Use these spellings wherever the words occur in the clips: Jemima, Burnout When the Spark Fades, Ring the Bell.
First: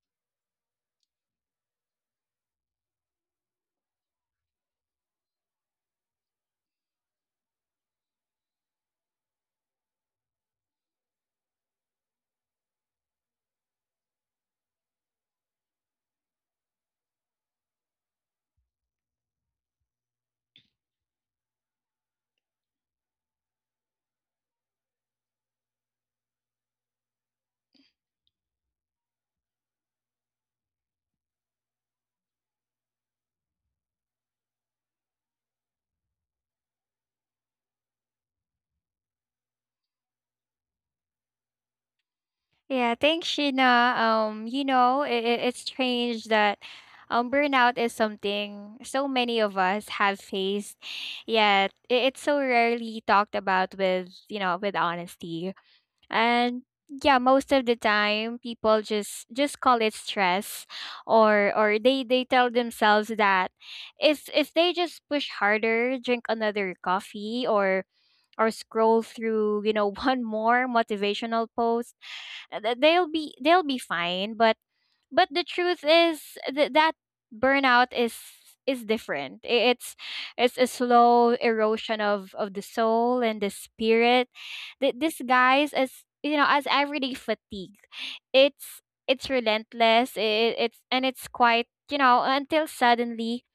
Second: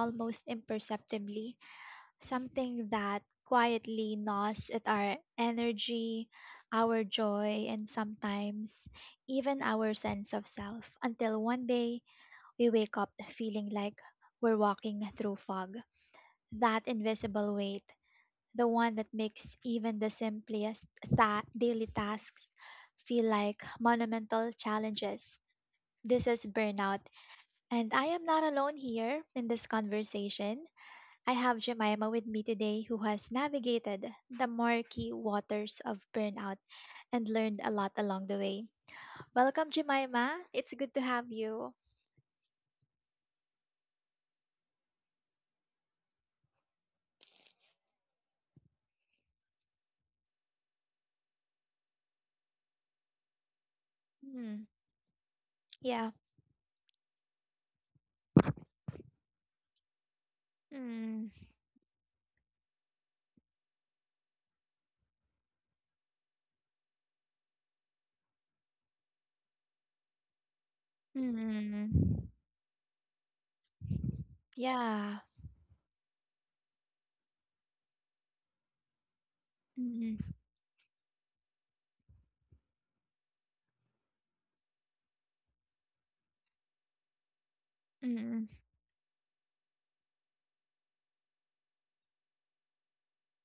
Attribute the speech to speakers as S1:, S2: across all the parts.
S1: almost imperceptibly, something that quietly gnaws at our energy, our joy, and sometimes even our sense of self until one day we wake up feeling like we're walking through fog. That invisible weight, the one that makes even the simplest daily tasks feel like monumental challenges. This is burnout, and I am not alone here in this conversation. I have Jemima with me today who has navigated the murky waters of burnout and learned a lot along the way. Welcome, Jemima. It's good to have you.
S2: Yeah, thanks, Sheena. It's strange that burnout is something so many of us have faced, yet it's so rarely talked about with, you
S1: Hmm.
S2: know, with honesty.
S1: Yeah.
S2: And yeah, most of the time people just call it stress
S1: Mm,
S2: or they tell themselves that if they just push harder, drink another coffee or scroll through, one more motivational post
S1: mm,
S2: they'll be fine
S1: yeah.
S2: but the truth is that burnout is different
S1: Mm,
S2: it's a slow erosion of the soul and the spirit that this as you know as everyday fatigue
S1: mm, mm,
S2: it's it's relentless it, it's and it's quite, you know, until suddenly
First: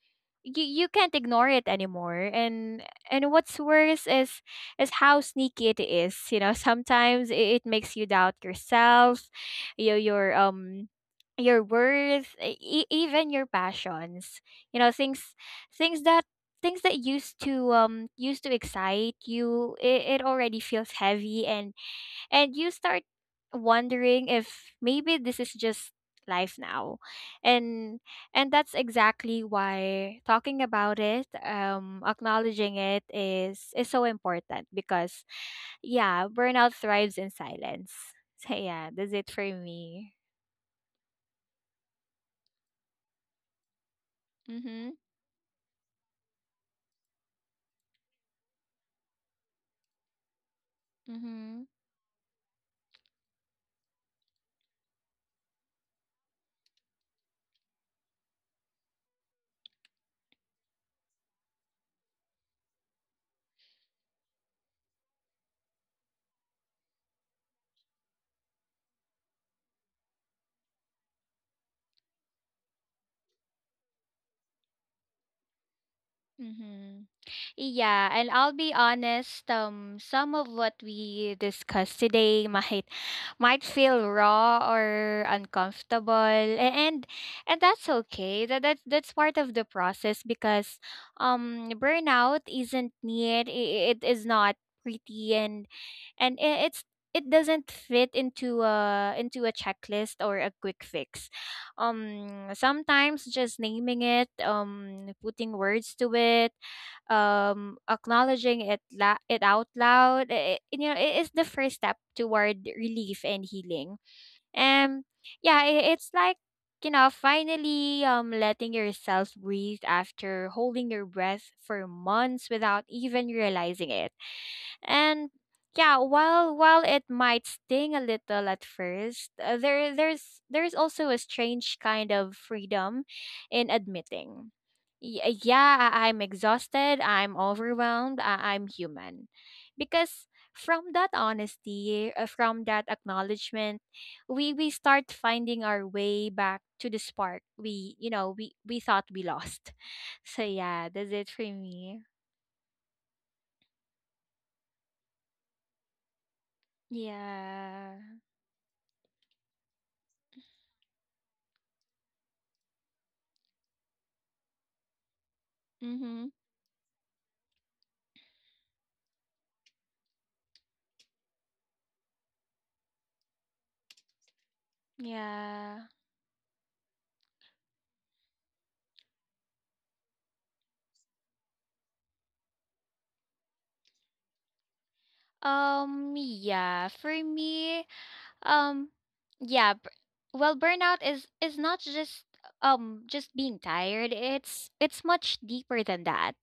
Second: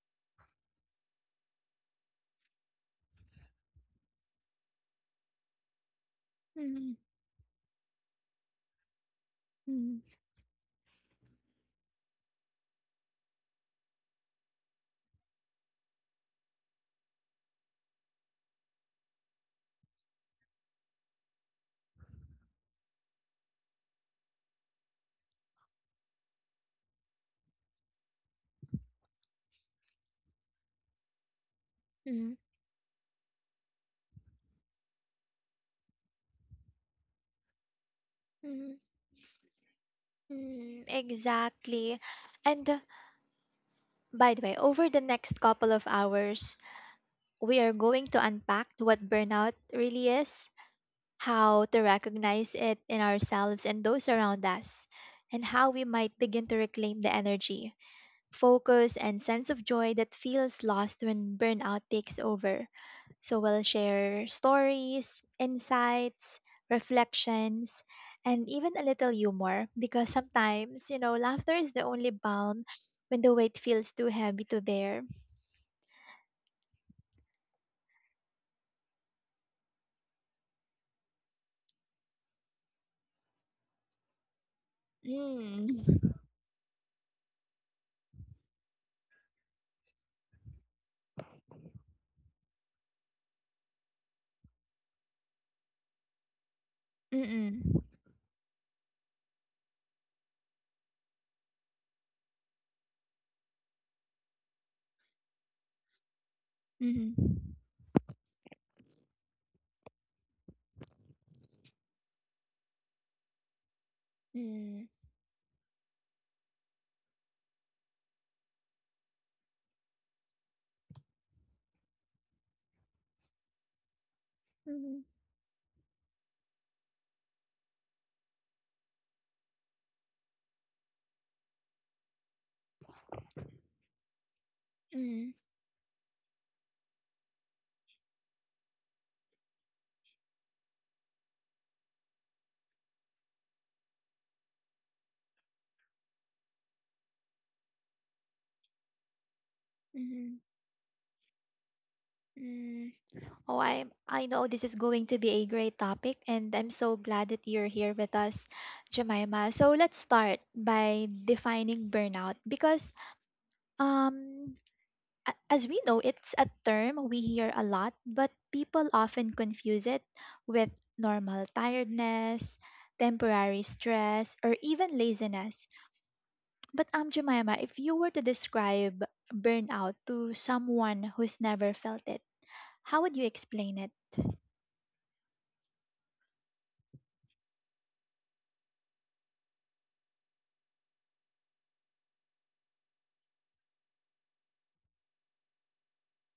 S2: you can't ignore it anymore. And what's worse is how sneaky it is, you know. Sometimes it makes you doubt yourself, your
S1: mm,
S2: your um your worth, even your passions, you know, things things that things that used to used to excite you, it already feels heavy. And you start wondering if maybe this is just life now. and and that's exactly why talking about it,
S1: mm,
S2: acknowledging it, is so important because yeah, burnout thrives in silence. So
S1: mm.
S2: yeah, that's it for me.
S1: Mm, exactly. And by the way,
S2: Mm-hmm.
S1: over the next couple of hours, we are going to unpack what burnout really is,
S2: Mm-hmm.
S1: how to recognize it in ourselves and those around us, and how we might begin to reclaim the energy, focus, and sense of joy that feels lost when burnout takes over. So we'll share stories, insights, reflections, and even a little humor because sometimes, laughter is the only balm when the weight feels too heavy to bear.
S2: Mm-hmm. Yeah, and I'll be honest, some of what we discussed today might feel raw or uncomfortable,
S1: Mm.
S2: and that's okay. That that's part of the process because burnout isn't neat, it is not pretty, and it's it doesn't
S1: Mm-mm.
S2: fit into a checklist or a quick fix. Sometimes just naming it, putting words to it,
S1: Mm-hmm.
S2: acknowledging it it out loud, I you know it is the first step toward relief and healing.
S1: Mm.
S2: And yeah, I it's like, you know, finally letting yourself breathe after holding your breath for months without even realizing it.
S1: Mm-hmm.
S2: And yeah, while it might sting a little at first, there's also a strange kind of freedom in admitting. "
S1: Mm.
S2: Yeah, I'm exhausted, I'm overwhelmed, I'm human. Because from that honesty, from that acknowledgement, we start finding our way back to the spark we thought we lost.
S1: Mm-hmm.
S2: So yeah, that's it for me.
S1: Mm. Oh, I know this is going to be a great topic, and I'm so glad that you're here
S2: Yeah.
S1: with us, Jemima. So let's start by defining burnout because um As we know,
S2: Mhm.
S1: it's a term we hear a lot, but people often confuse it with normal tiredness, temporary stress, or even laziness.
S2: Yeah.
S1: But Jemima, if you were to describe burnout to someone who's never felt it, how would you explain it?
S2: Yeah, for me, um yeah, well, burnout is not just just being tired. It's much deeper than that.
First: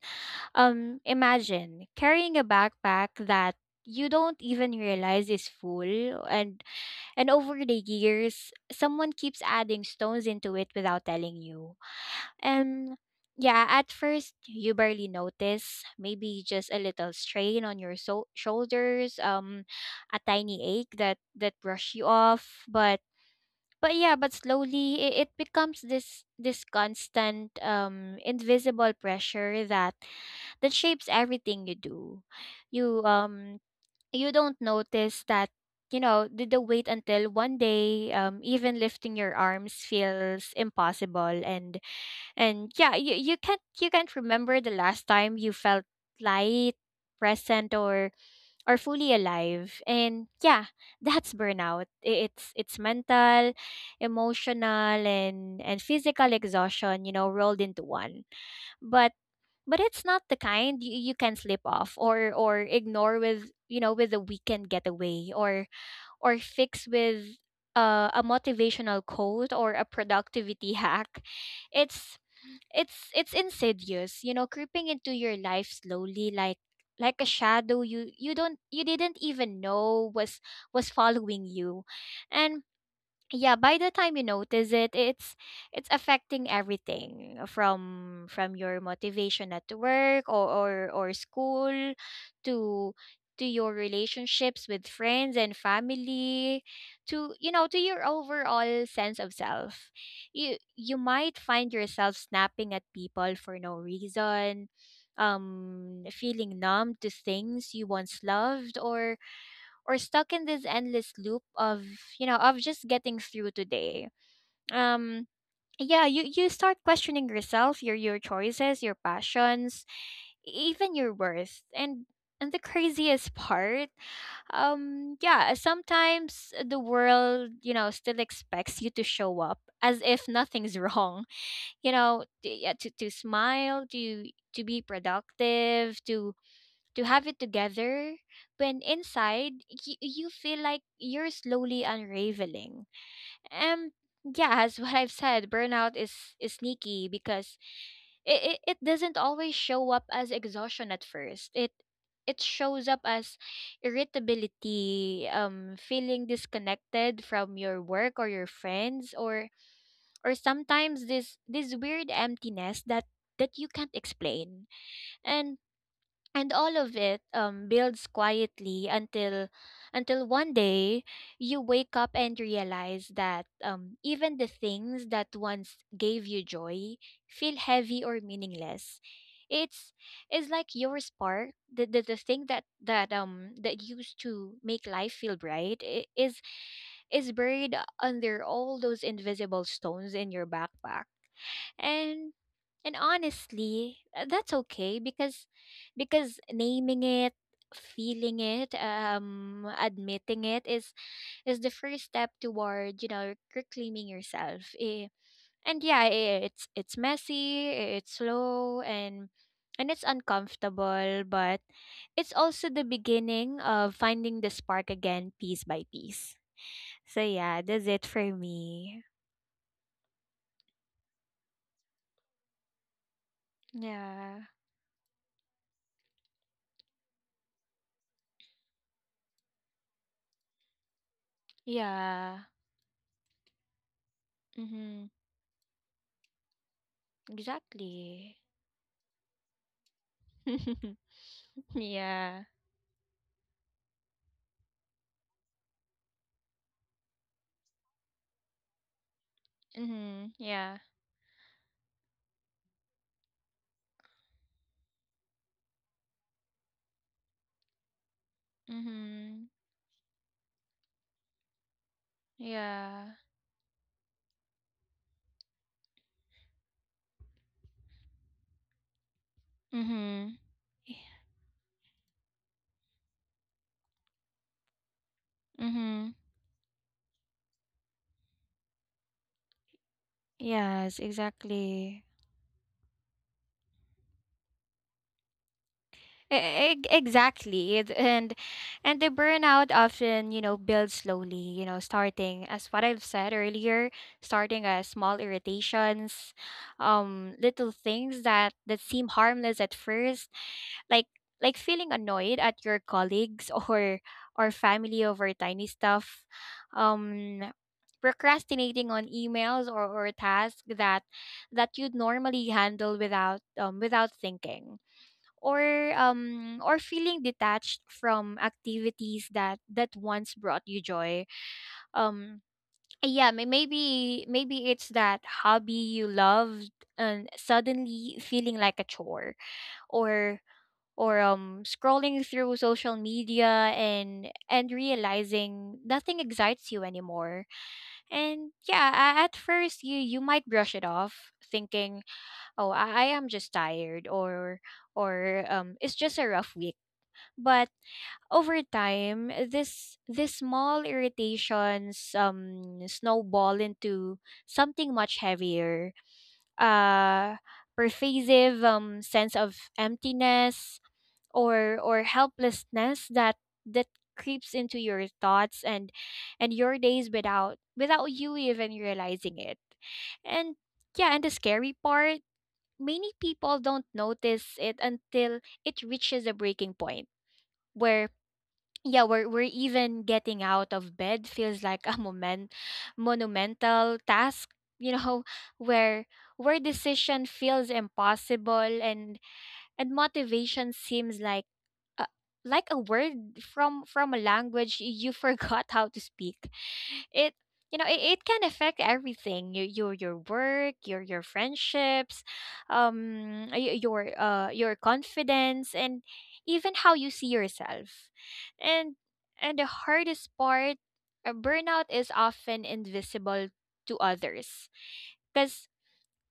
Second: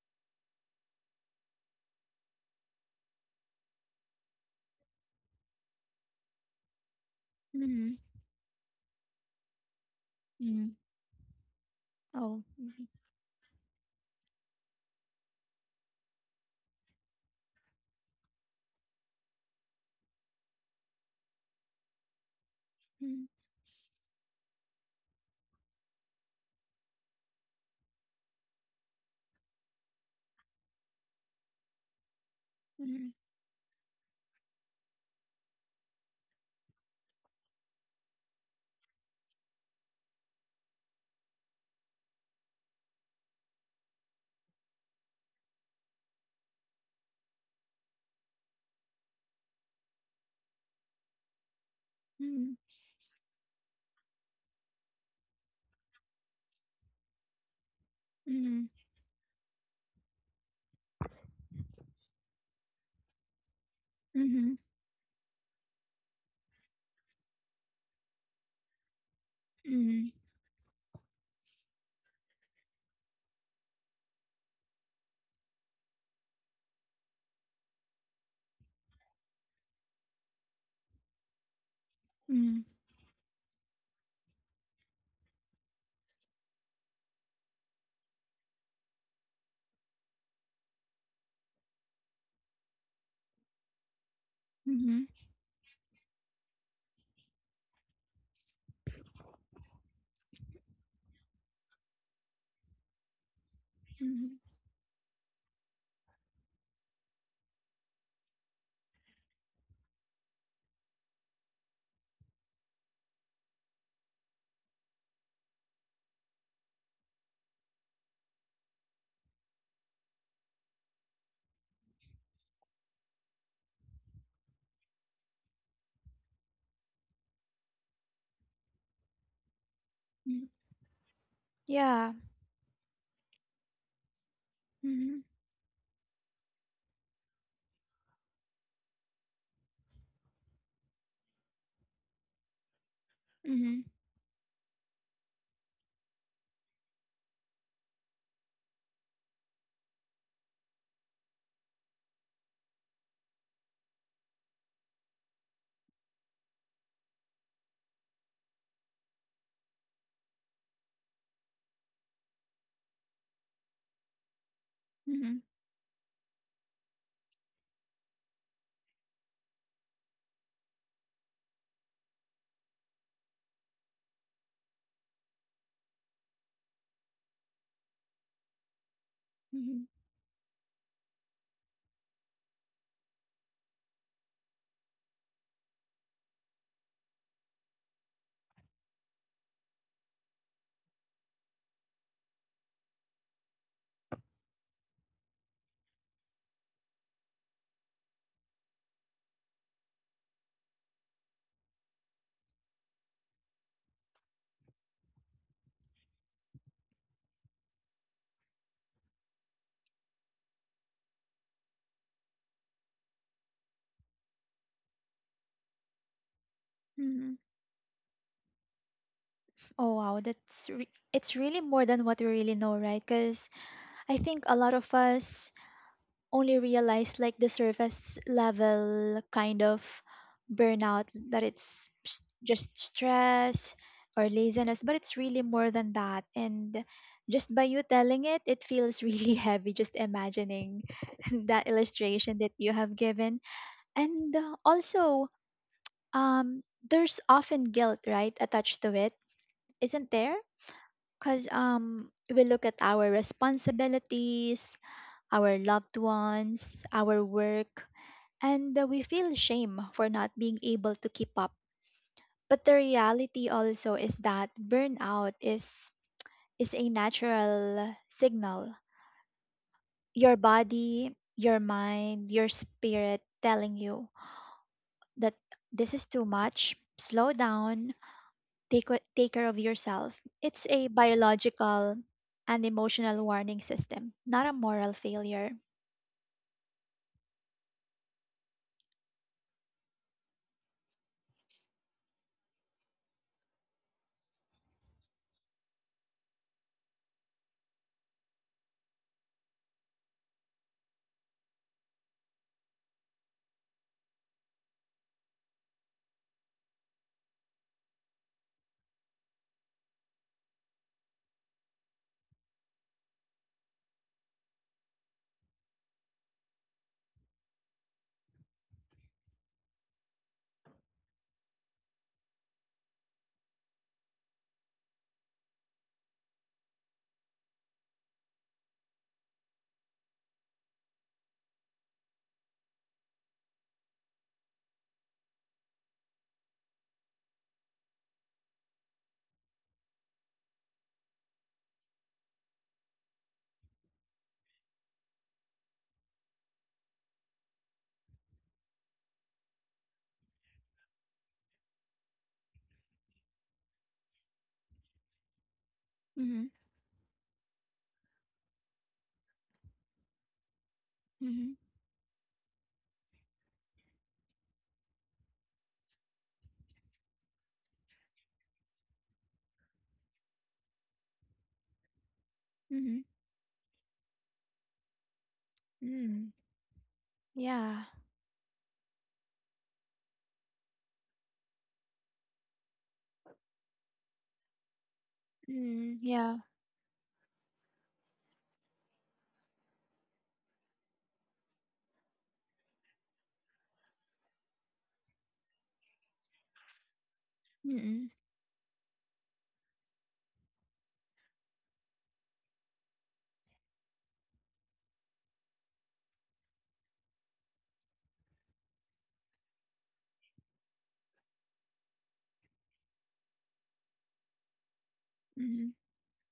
S2: Imagine carrying a backpack that you don't even realize is full, and over the
S1: Mm-hmm.
S2: years someone keeps adding stones into it
S1: Mm-hmm.
S2: without telling you.
S1: Oh.
S2: And yeah, at first you barely notice, maybe just a little strain on your shoulders, a tiny ache that that brush you off,
S1: Mm-hmm.
S2: but yeah, but slowly it becomes this this constant invisible pressure that that shapes everything you do. You
S1: Mm-hmm.
S2: um you don't notice that, you know, the wait until one day, even lifting your arms feels impossible. And yeah, you, you can't remember the last time you felt light, present, or fully alive. And yeah, that's burnout.
S1: Mm-hmm.
S2: It's mental, emotional, and physical exhaustion, you know, rolled into one. But but it's not the kind you, you can slip off or ignore with, you know, with a
S1: Mm-hmm.
S2: weekend getaway or fix with a motivational quote or a
S1: Mm-hmm.
S2: productivity hack. It's it's insidious, you know, creeping into your life slowly like a shadow you didn't even know was following you.
S1: Mm-hmm.
S2: And yeah, by the time you notice it, it's affecting everything from your motivation at work or school to to your relationships with
S1: Mm-hmm.
S2: friends and family to, you know, to your overall sense of self. You might find yourself snapping at people for no
S1: Mm-hmm.
S2: reason, feeling numb to things you once loved, or stuck in this endless loop of, you know, of just getting through today. um yeah, you start questioning yourself, your choices, your passions, even your worth. And the craziest part, yeah, sometimes the world, you know, still expects you to show up as if nothing's wrong, you
S1: Yeah.
S2: know, yeah, to smile, to be
S1: Mm-hmm.
S2: productive, to have it together when inside, you feel like you're slowly unraveling.
S1: Mm-hmm.
S2: And yeah, as what I've said, burnout is sneaky because it doesn't always show up as exhaustion at first. It shows up as irritability, feeling disconnected from your work or your friends, or sometimes this this weird emptiness that that you can't explain.
S1: Mm-hmm.
S2: And and all of it, builds quietly until one day you wake up and realize that, even the things that once gave you joy feel heavy or meaningless. it's it's like your spark, the thing that that that used to make life feel bright, is buried under all those invisible stones in your backpack. And honestly, that's okay because naming it, feeling it, admitting it is the first step toward, you know, reclaiming yourself. And yeah, it's messy, it's slow, and it's uncomfortable, but it's also the beginning of finding the spark again, piece by piece. So
S1: Mm-hmm.
S2: yeah, that's it for me.
S1: Oh wow, it's really more than what we really know, right? Because I
S2: Yeah.
S1: think a lot of us only realize like the surface level kind of burnout, that it's
S2: Yeah.
S1: just stress or laziness, but
S2: Mm-hmm.
S1: it's really more than that. And just by you telling
S2: Exactly.
S1: it, it feels really heavy just imagining that illustration
S2: Yeah.
S1: that you have given. And also, um, there's often guilt, right, attached to it, isn't
S2: Mm-hmm.
S1: there?
S2: Yeah.
S1: Because we look at our responsibilities, our loved ones, our work, and we feel
S2: Mm-hmm.
S1: shame for not being able to keep up. But the
S2: Yeah.
S1: reality also is that burnout is a natural signal.
S2: Mm-hmm.
S1: Your
S2: Yeah.
S1: body, your mind, your spirit telling you that this is
S2: Mm-hmm.
S1: too much. Slow down, take care of yourself. It's a
S2: Yes,
S1: biological
S2: exactly.
S1: and emotional warning system, not a moral failure.
S2: Exactly. And the burnout often, you know, builds slowly, you know, starting as what I've said earlier, starting as small irritations, little things that that seem harmless at first, like like feeling annoyed at your colleagues or family over tiny stuff. Um Procrastinating on emails or tasks that that you'd normally handle without without thinking, or feeling detached from activities that that once brought you joy. um yeah, maybe it's that hobby you loved and suddenly feeling like a chore, or or scrolling through social media and realizing nothing excites you anymore. And yeah, at first you might brush it off thinking, oh, I am just tired, or it's just a rough week. But over time, this small irritations snowball into something much heavier.
S1: Mhm.
S2: Uh Pervasive sense of emptiness
S1: Mhm.
S2: or helplessness that that creeps into your thoughts and your days without without you even realizing it. And yeah, and the scary part,
S1: Mhm.
S2: many people don't notice it until it reaches
S1: Mm.
S2: a breaking point
S1: Yeah.
S2: where yeah, we're even getting out of bed feels like a moment monumental task, you know,
S1: Mm.
S2: where
S1: Yeah.
S2: where decision feels impossible and motivation seems uh, like a word from a language you forgot how to speak it, you know, it,
S1: Mm.
S2: it can affect everything, your your work, your friendships, your confidence, and even how you see yourself. and and the hardest part, burnout is often invisible to others.
S1: Mhm.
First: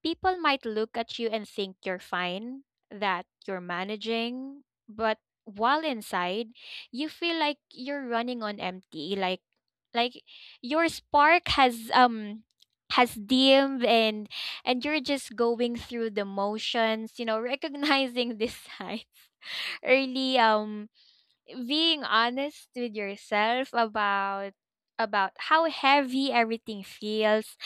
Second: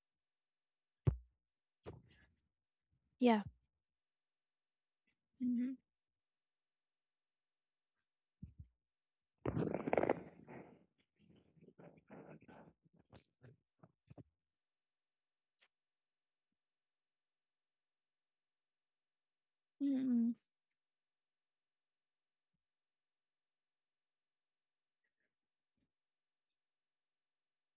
S2: People might look at you and think you're fine, that
S1: Yeah.
S2: you're managing, but
S1: Mhm.
S2: while inside, you feel like you're running on empty, like your spark has dimmed, and you're just going through the motions, you know, recognizing this signs
S1: Mhm.
S2: early, being honest with yourself about how heavy everything feels,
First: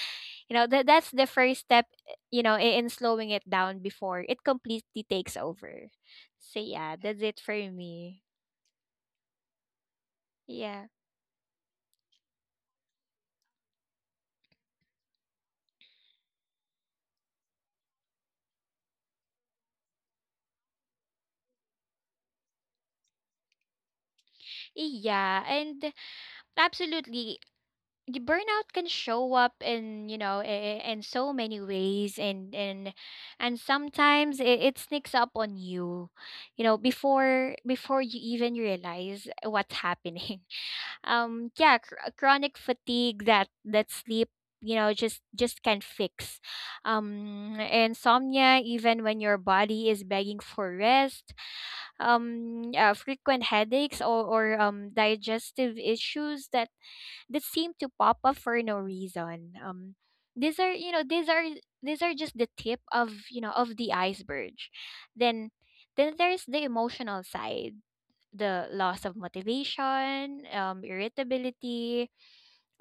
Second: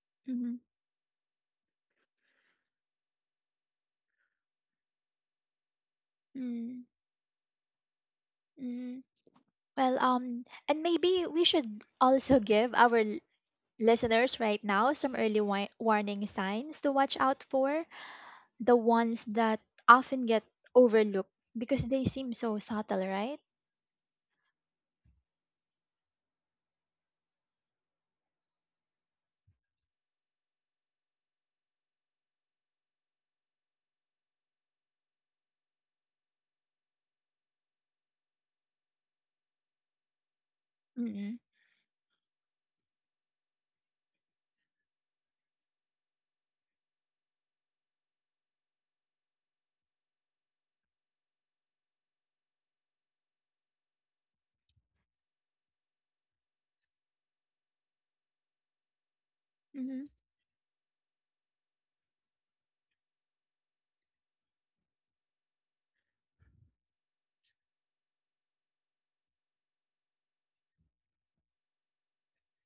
S2: you
S1: Mhm.
S2: know, that that's the first step, you know, in slowing it down before it completely takes over. So
S1: Mm.
S2: yeah, that's it for me.
S1: Mhm. Well,
S2: Yeah.
S1: and maybe we should also give our listeners right now some early warning signs to watch out for, the ones that often get overlooked because they seem so subtle, right?
S2: Yeah, and absolutely, burnout can show up in, you know, in so many ways. And and sometimes it sneaks up on you, you know, before before you even realize what's happening.
S1: Mm.
S2: Yeah, chronic fatigue that that sleep, you know, just can fix, insomnia even when your body is begging for rest, frequent headaches, or digestive issues that that seem to pop up for no reason.
S1: Mhm.
S2: These are, you know, these are just the tip of, you know, of the iceberg. Then then there's the emotional side, the loss of motivation, irritability,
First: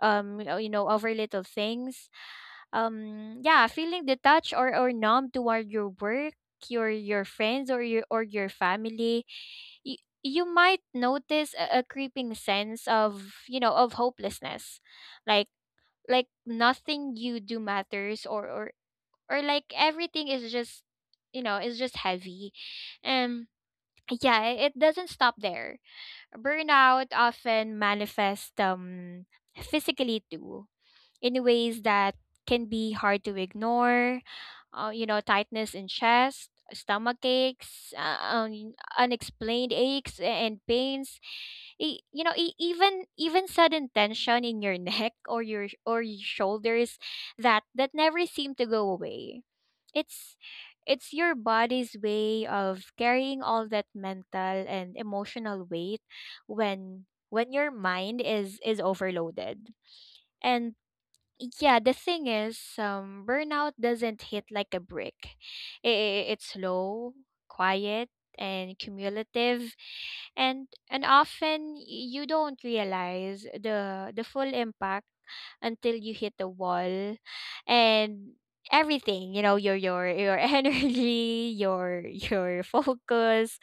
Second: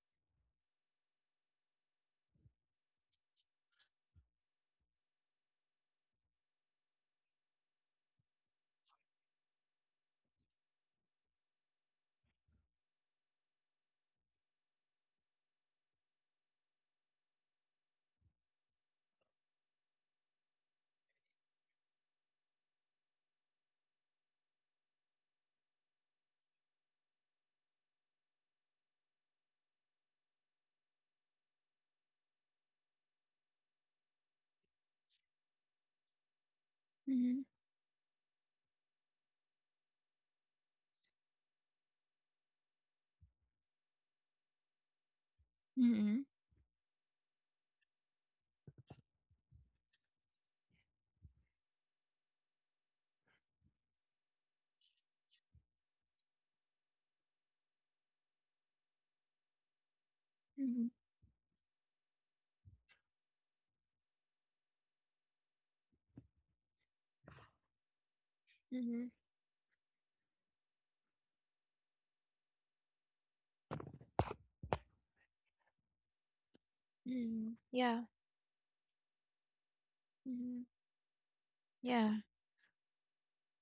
S2: you know, you know, over little things. Yeah, feeling detached or numb toward your work, your friends, or your family. You might notice a creeping sense of, you know, of hopelessness, like like nothing you do matters, or like everything is just, you know, is just heavy. um yeah, it doesn't stop there. Burnout often manifests physically too, in ways that can be hard to ignore. You know, tightness in chest, stomach
S1: Mhm.
S2: aches, unexplained aches and pains. Even sudden tension in your neck or your
S1: Mhm.
S2: shoulders that never seem to go away. It's it's your body's way of carrying all that mental and emotional weight when when your mind is overloaded.
S1: Mhm.
S2: Yeah, the thing is, burnout doesn't hit like a brick. It's slow, quiet, and
S1: Mhm.
S2: cumulative, and often you don't realize the full impact until you hit the wall.
S1: Mhm. Yeah.
S2: And everything, your
S1: Mhm.
S2: energy, your
S1: Yeah.
S2: focus,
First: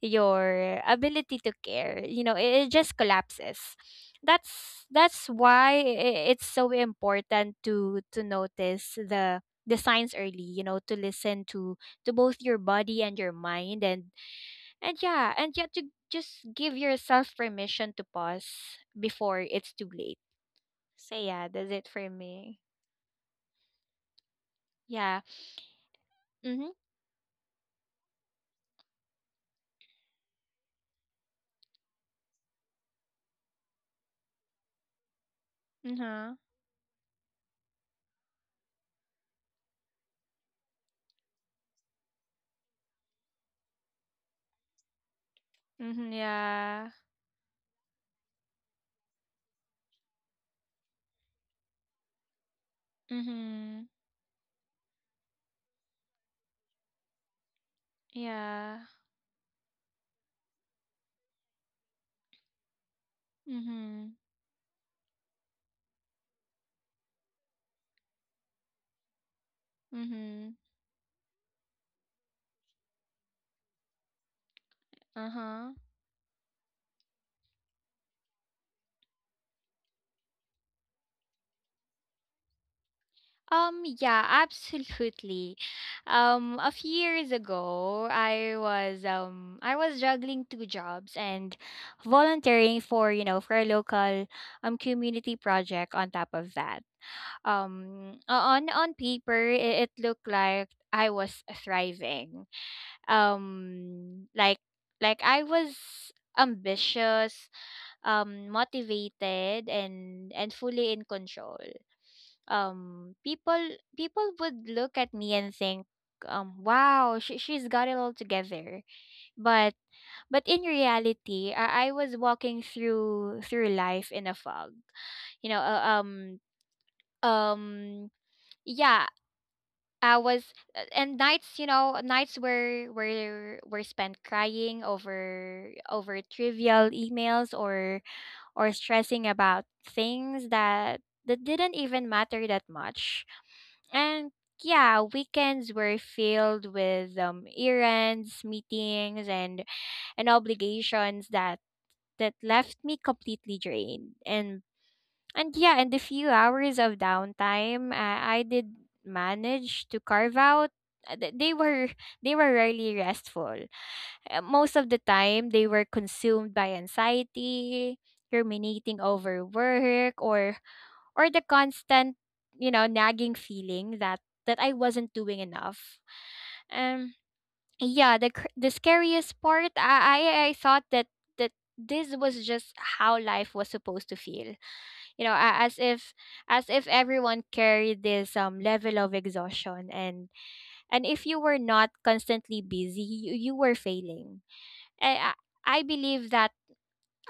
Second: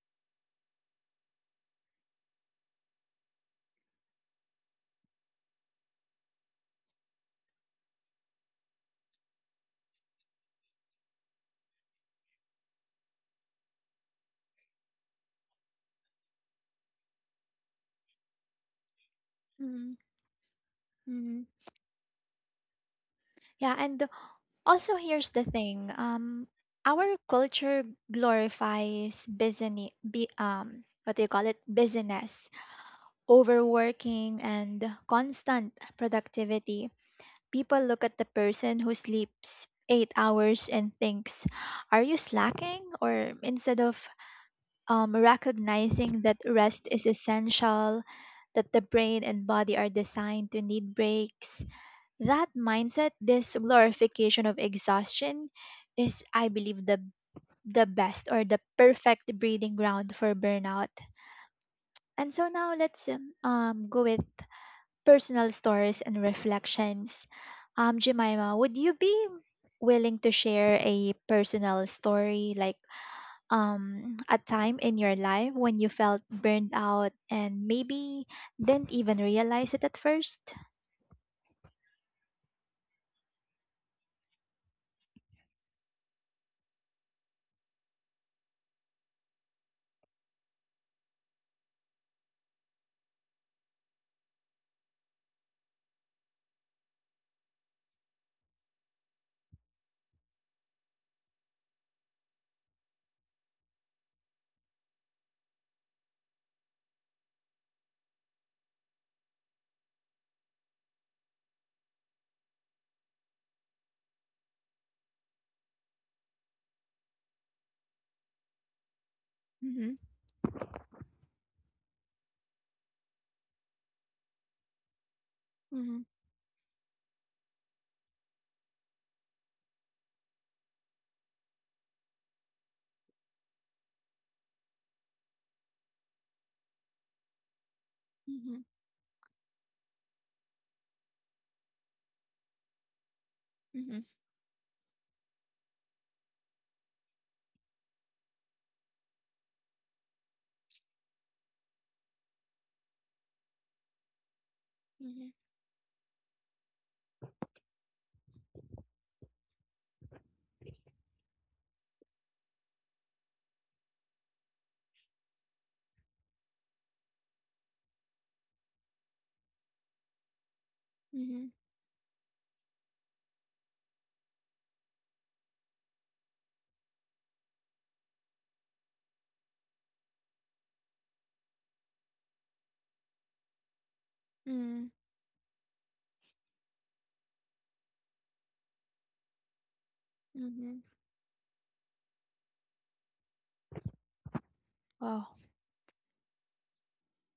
S2: your ability to care, it just collapses. That's why it's so important to notice the signs early, you know, to listen to both your body and your mind, and to just give yourself permission to pause before it's
S1: Mhm.
S2: too late. So
S1: Mhm.
S2: yeah, that's it for me.
S1: Yeah, and also
S2: Yeah.
S1: here's the thing. Um,
S2: Mm-hmm.
S1: our culture glorifies business. Be, what do you call it? Business, overworking, and constant
S2: Mm-hmm.
S1: productivity. People look at the person who sleeps 8 hours and thinks, are you slacking? Or instead of
S2: Mm-hmm.
S1: recognizing that rest
S2: Yeah.
S1: is essential, that the brain and body are designed to need breaks, that mindset, this
S2: Mm-hmm.
S1: glorification of exhaustion, is, I believe, the best or the
S2: Yeah.
S1: perfect breeding ground for burnout. And so now let's go with
S2: Mm-hmm.
S1: personal stories and reflections. Jemima, would you be willing to
S2: Mm-hmm.
S1: share a personal story, like a time in your life
S2: Uh-huh.
S1: when you felt burned out and maybe didn't even realize it at first?
S2: Yeah, absolutely. A few years ago, I was juggling two jobs and volunteering for, you know, for a local community project on top of that. On paper, it looked like I was thriving. Um, like like I was ambitious, motivated, and fully in control. Um people people would look at me and think, wow, she's got it all together. but
S1: Mm-hmm.
S2: but in reality, I was walking through life in a fog, you know uh,
S1: Mm-hmm.
S2: um um yeah I was a- and nights you know nights were spent crying over trivial emails,
S1: Mm-hmm.
S2: or stressing about things that didn't even matter that much.
S1: Mm-hmm.
S2: And yeah, weekends were filled with errands, meetings, and obligations that left me completely drained. And
S1: Mm-hmm.
S2: and yeah, in the few hours of downtime I did manage to carve out, uh, th- They were they were rarely restful. Most of the time they were consumed by anxiety, ruminating over work or
S1: Mm-hmm.
S2: the constant, you know, nagging feeling that I wasn't doing enough. Um yeah, the scariest part, I thought that that this was just how life was supposed to feel.
S1: Mm-hmm.
S2: You know, as if everyone carried this level of exhaustion,
S1: Mm-hmm.
S2: and if you were not constantly busy you were failing.
S1: Oh,
S2: I, I I believe that,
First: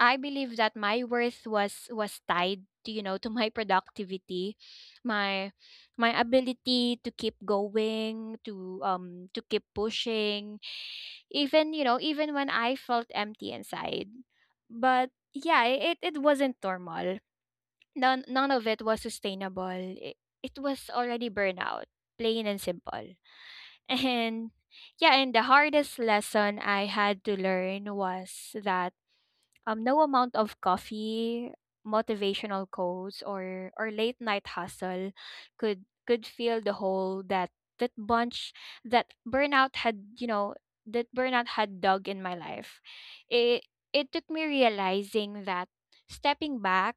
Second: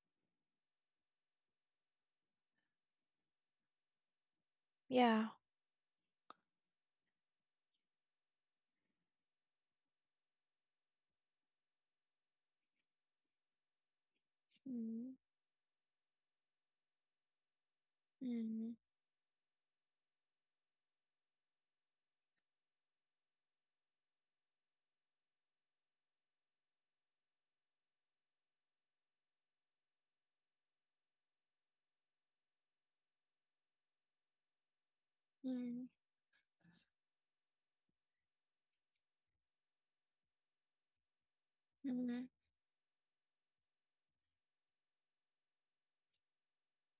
S2: my worth was tied to, you know, to my productivity,
S1: yeah.
S2: my ability to keep going, to keep pushing, even, you know, even when I felt empty inside.
S1: Mm-hmm.
S2: But yeah, it wasn't normal. None
S1: Mm-hmm.
S2: of it was sustainable. It was already burnout, plain and simple. And yeah, and the hardest lesson I had to learn was that, no amount of coffee, motivational quotes, or late night hustle could fill the hole that that bunch that burnout had you know that burnout had dug in
S1: Mm-hmm.
S2: my life. It it took me realizing that stepping back,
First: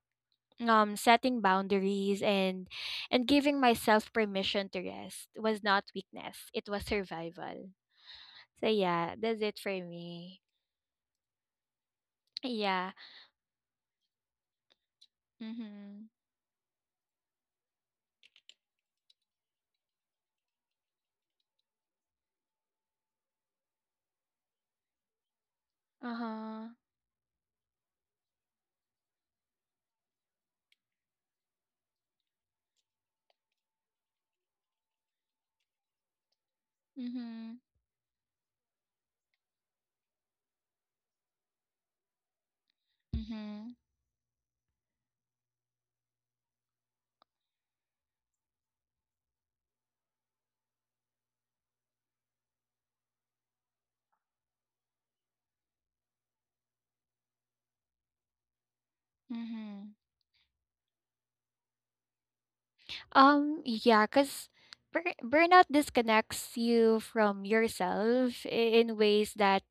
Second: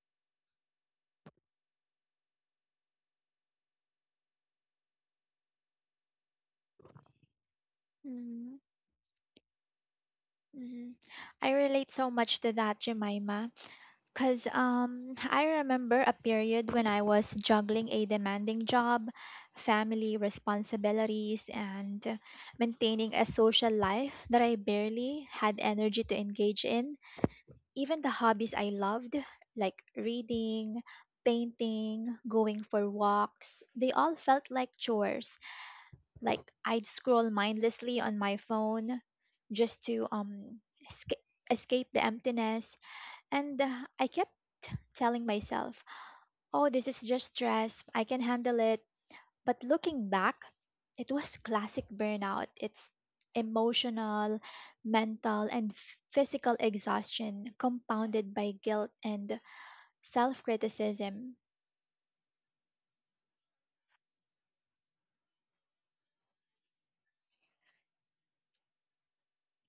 S2: setting boundaries, and giving myself permission to rest was not weakness. It was survival.
S1: Mm-hmm.
S2: So yeah, that's it for me.
S1: Mm-hmm. I relate so much to that,
S2: Yeah.
S1: Jemima. Because I remember
S2: Mm-hmm.
S1: a period when I was juggling a demanding job, family responsibilities, and maintaining a social life that I barely had energy to engage
S2: Uh-huh.
S1: in. Even the hobbies I loved, like reading, painting, going for walks, they all felt like chores. Like I'd scroll
S2: Mhm,
S1: mindlessly on my phone just to escape escape the emptiness, and
S2: mhm,
S1: I kept telling myself, "Oh, this is just stress. I can handle it." But looking back, it was classic burnout. It's emotional, mental, and physical exhaustion compounded by guilt and
S2: mhm.
S1: self-criticism.
S2: Yeah, because burnout disconnects you from yourself in ways that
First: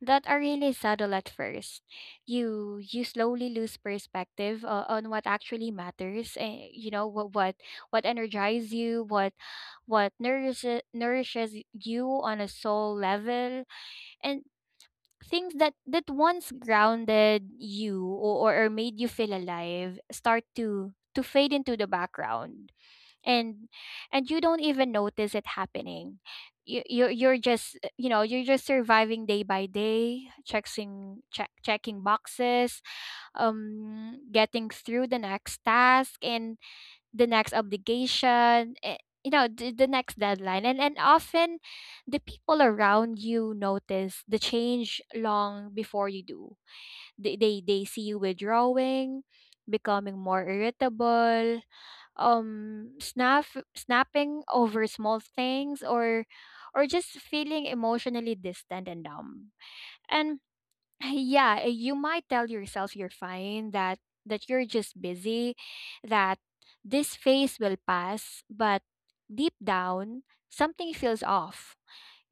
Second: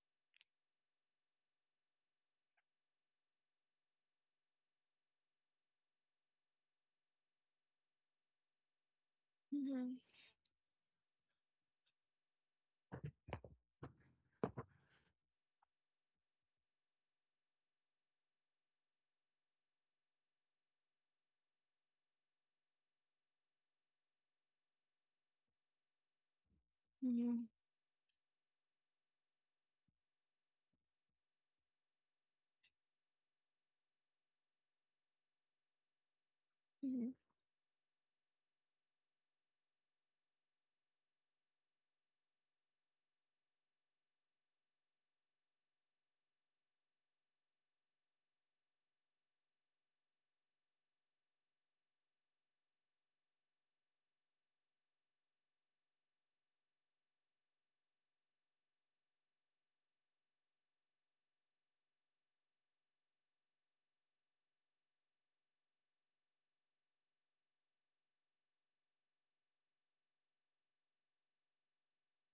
S2: that are really subtle at first. You slowly lose perspective, on what actually matters. What energizes you,
S1: Mhm,
S2: what nourishes you on a soul level, and things that once grounded you, or made you feel alive, start to fade into the background, and you don't even notice it happening. You're
S1: mhm,
S2: just you know, you're just surviving day by day, checking checking boxes, getting through the next task, and
S1: mhm,
S2: the next obligation, you know, the next deadline, and often the people around you notice the change long before you do. They see you withdrawing, becoming more irritable, um snap snapping over small things, or just feeling emotionally distant and numb. And yeah, you might tell yourself you're fine, that you're just busy, that this phase will pass, but deep down, something feels off.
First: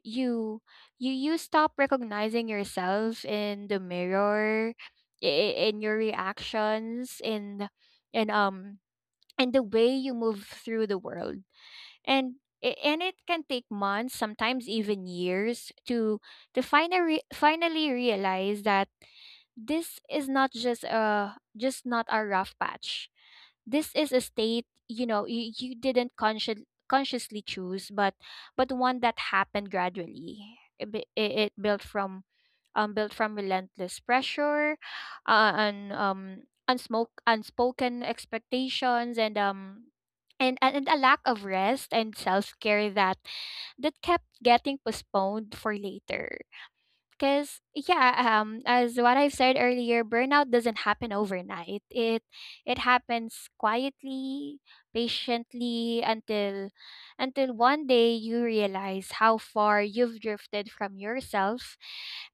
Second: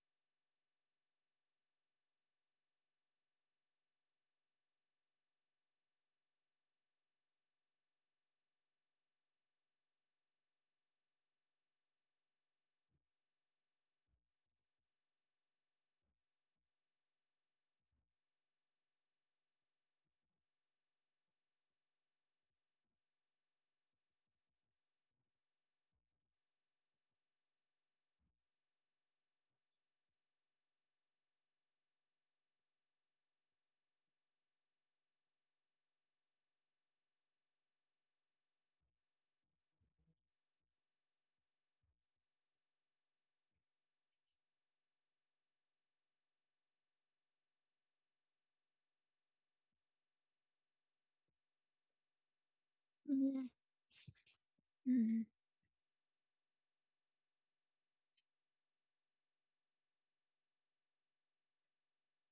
S2: You you stop recognizing yourself in the mirror, in your reactions, in in um in the way you move through the world. And and it can take months, sometimes even years, to finally realize that this is not just a, just not a rough patch. This is a state, you know, you didn't consciously choose, but one that happened gradually. It built from relentless pressure, and unsmoke unspoken expectations, and a lack of rest and self care that kept getting postponed for later, because yeah, as what I've said earlier, burnout doesn't happen overnight. It happens
S1: mhm,
S2: quietly,
S1: mhm,
S2: patiently, until one day you realize how far you've drifted from yourself,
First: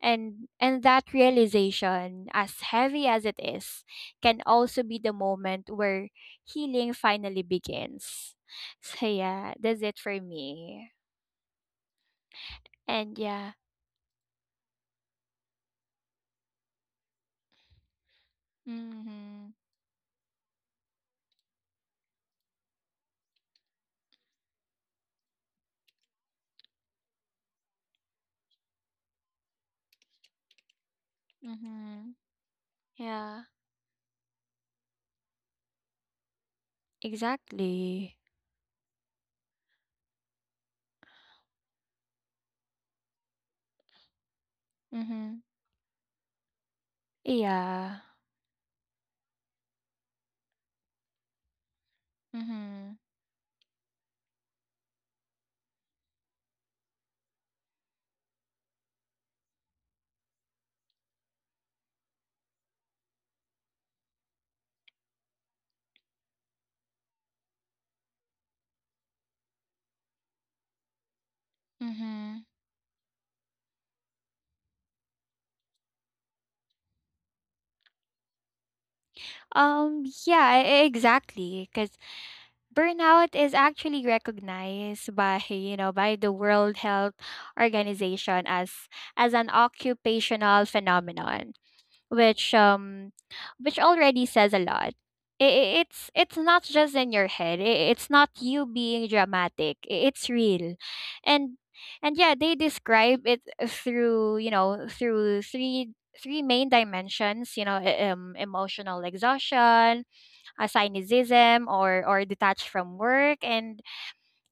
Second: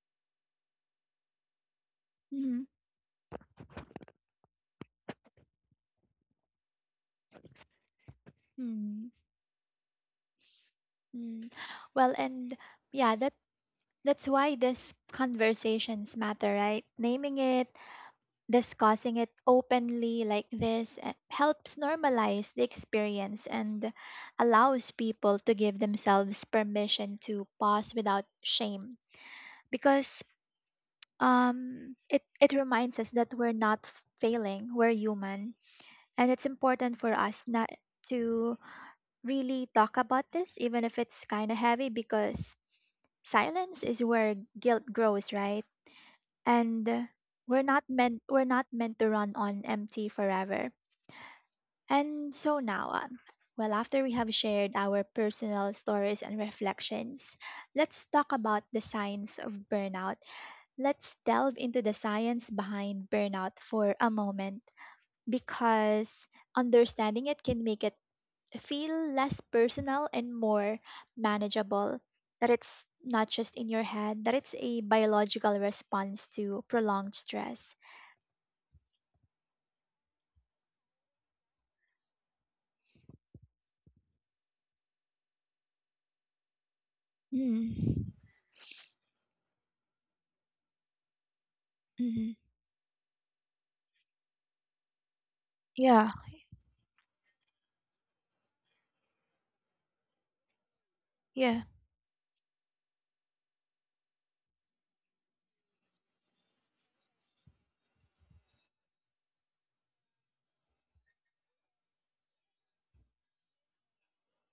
S2: and that realization, as
S1: mhm,
S2: heavy as it is, can also be the moment where healing finally begins. So
S1: mhm,
S2: yeah, that's it for me.
S1: mm. Well, and yeah,
S2: And
S1: that
S2: yeah.
S1: that's why these conversations matter, right? Naming it, discussing it
S2: Mhm.
S1: openly like this, helps normalize the experience and allows people to give themselves permission to pause without shame. Because
S2: Mhm.
S1: it reminds us that
S2: Yeah.
S1: we're not failing, we're human, and it's important for us not
S2: Exactly.
S1: to really talk about this, even if it's kind of heavy, because silence is where guilt grows,
S2: Mhm.
S1: right? And we're not
S2: Yeah.
S1: meant we're not meant to run on empty forever. And so now,
S2: Mhm.
S1: well, after we have shared our personal stories and reflections, let's talk about the signs of burnout. Let's delve into the science behind burnout for a moment because understanding it can make it feel less personal and more manageable.
S2: Mhm.
S1: That it's not just in your head, that it's a biological response to prolonged stress.
S2: Yeah, exactly, cuz burnout is actually recognized by, you know, by the World Health
S1: Mm.
S2: Organization as an occupational phenomenon,
S1: Mm-hmm.
S2: which already says a lot. I- i- It's
S1: Yeah,
S2: it's not just in your head. It's not you being dramatic. It's real, and
S1: yeah.
S2: yeah, they describe it through, you know, through three main dimensions. You know, emotional exhaustion, assignism, or detached from work, and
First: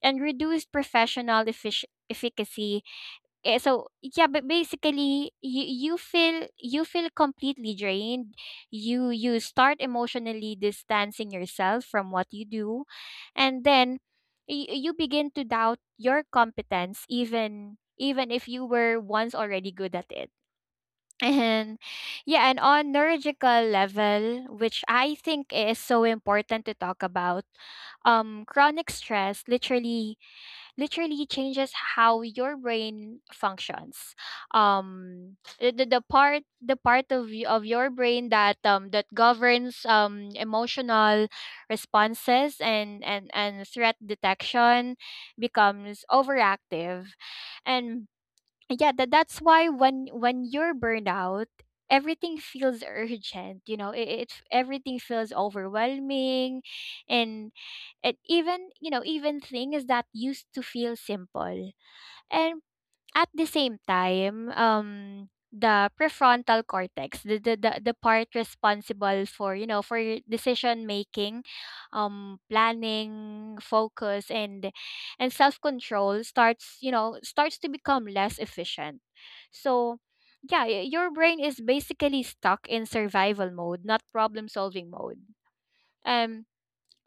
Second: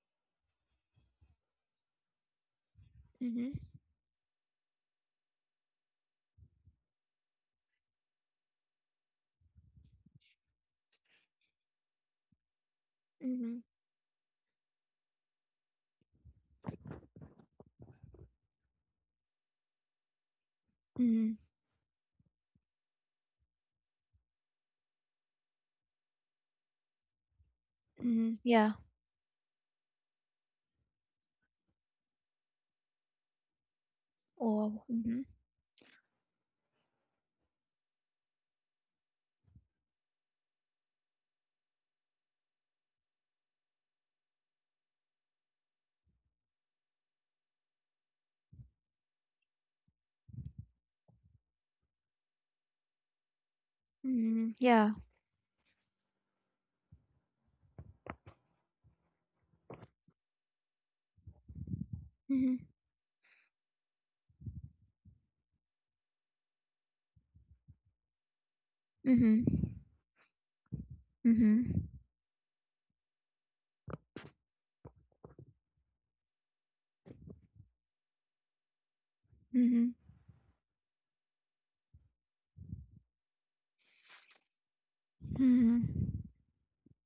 S2: reduced professional efficacy.
S1: Mm-hmm.
S2: So yeah, but basically, you feel completely drained. You start emotionally distancing yourself from what you do,
S1: Mm-hmm.
S2: and then you begin to doubt your competence, even if you were once already good at it.
S1: Mm-hmm.
S2: And yeah, and on neurological level, which I think is so important to talk about,
S1: Mm-hmm. Yeah.
S2: chronic stress literally changes how your brain functions.
S1: Oh. Mm-hmm.
S2: The part of of your brain that that governs emotional responses, and threat detection becomes overactive, and yeah, that's why when you're burned out, everything feels urgent. You know, it
S1: Mm-hmm. Yeah.
S2: everything feels overwhelming, and even, you know, even things that used to feel simple.
S1: Mm-hmm.
S2: And at the same time, the prefrontal cortex, the part responsible
S1: Mm-hmm.
S2: for, you know, for decision making,
S1: Mm-hmm.
S2: planning, focus, and self control, starts, you know, starts to become less efficient.
S1: Mm-hmm.
S2: So yeah, your brain is basically stuck in survival mode, not problem solving mode.
S1: Mm-hmm.
S2: Um,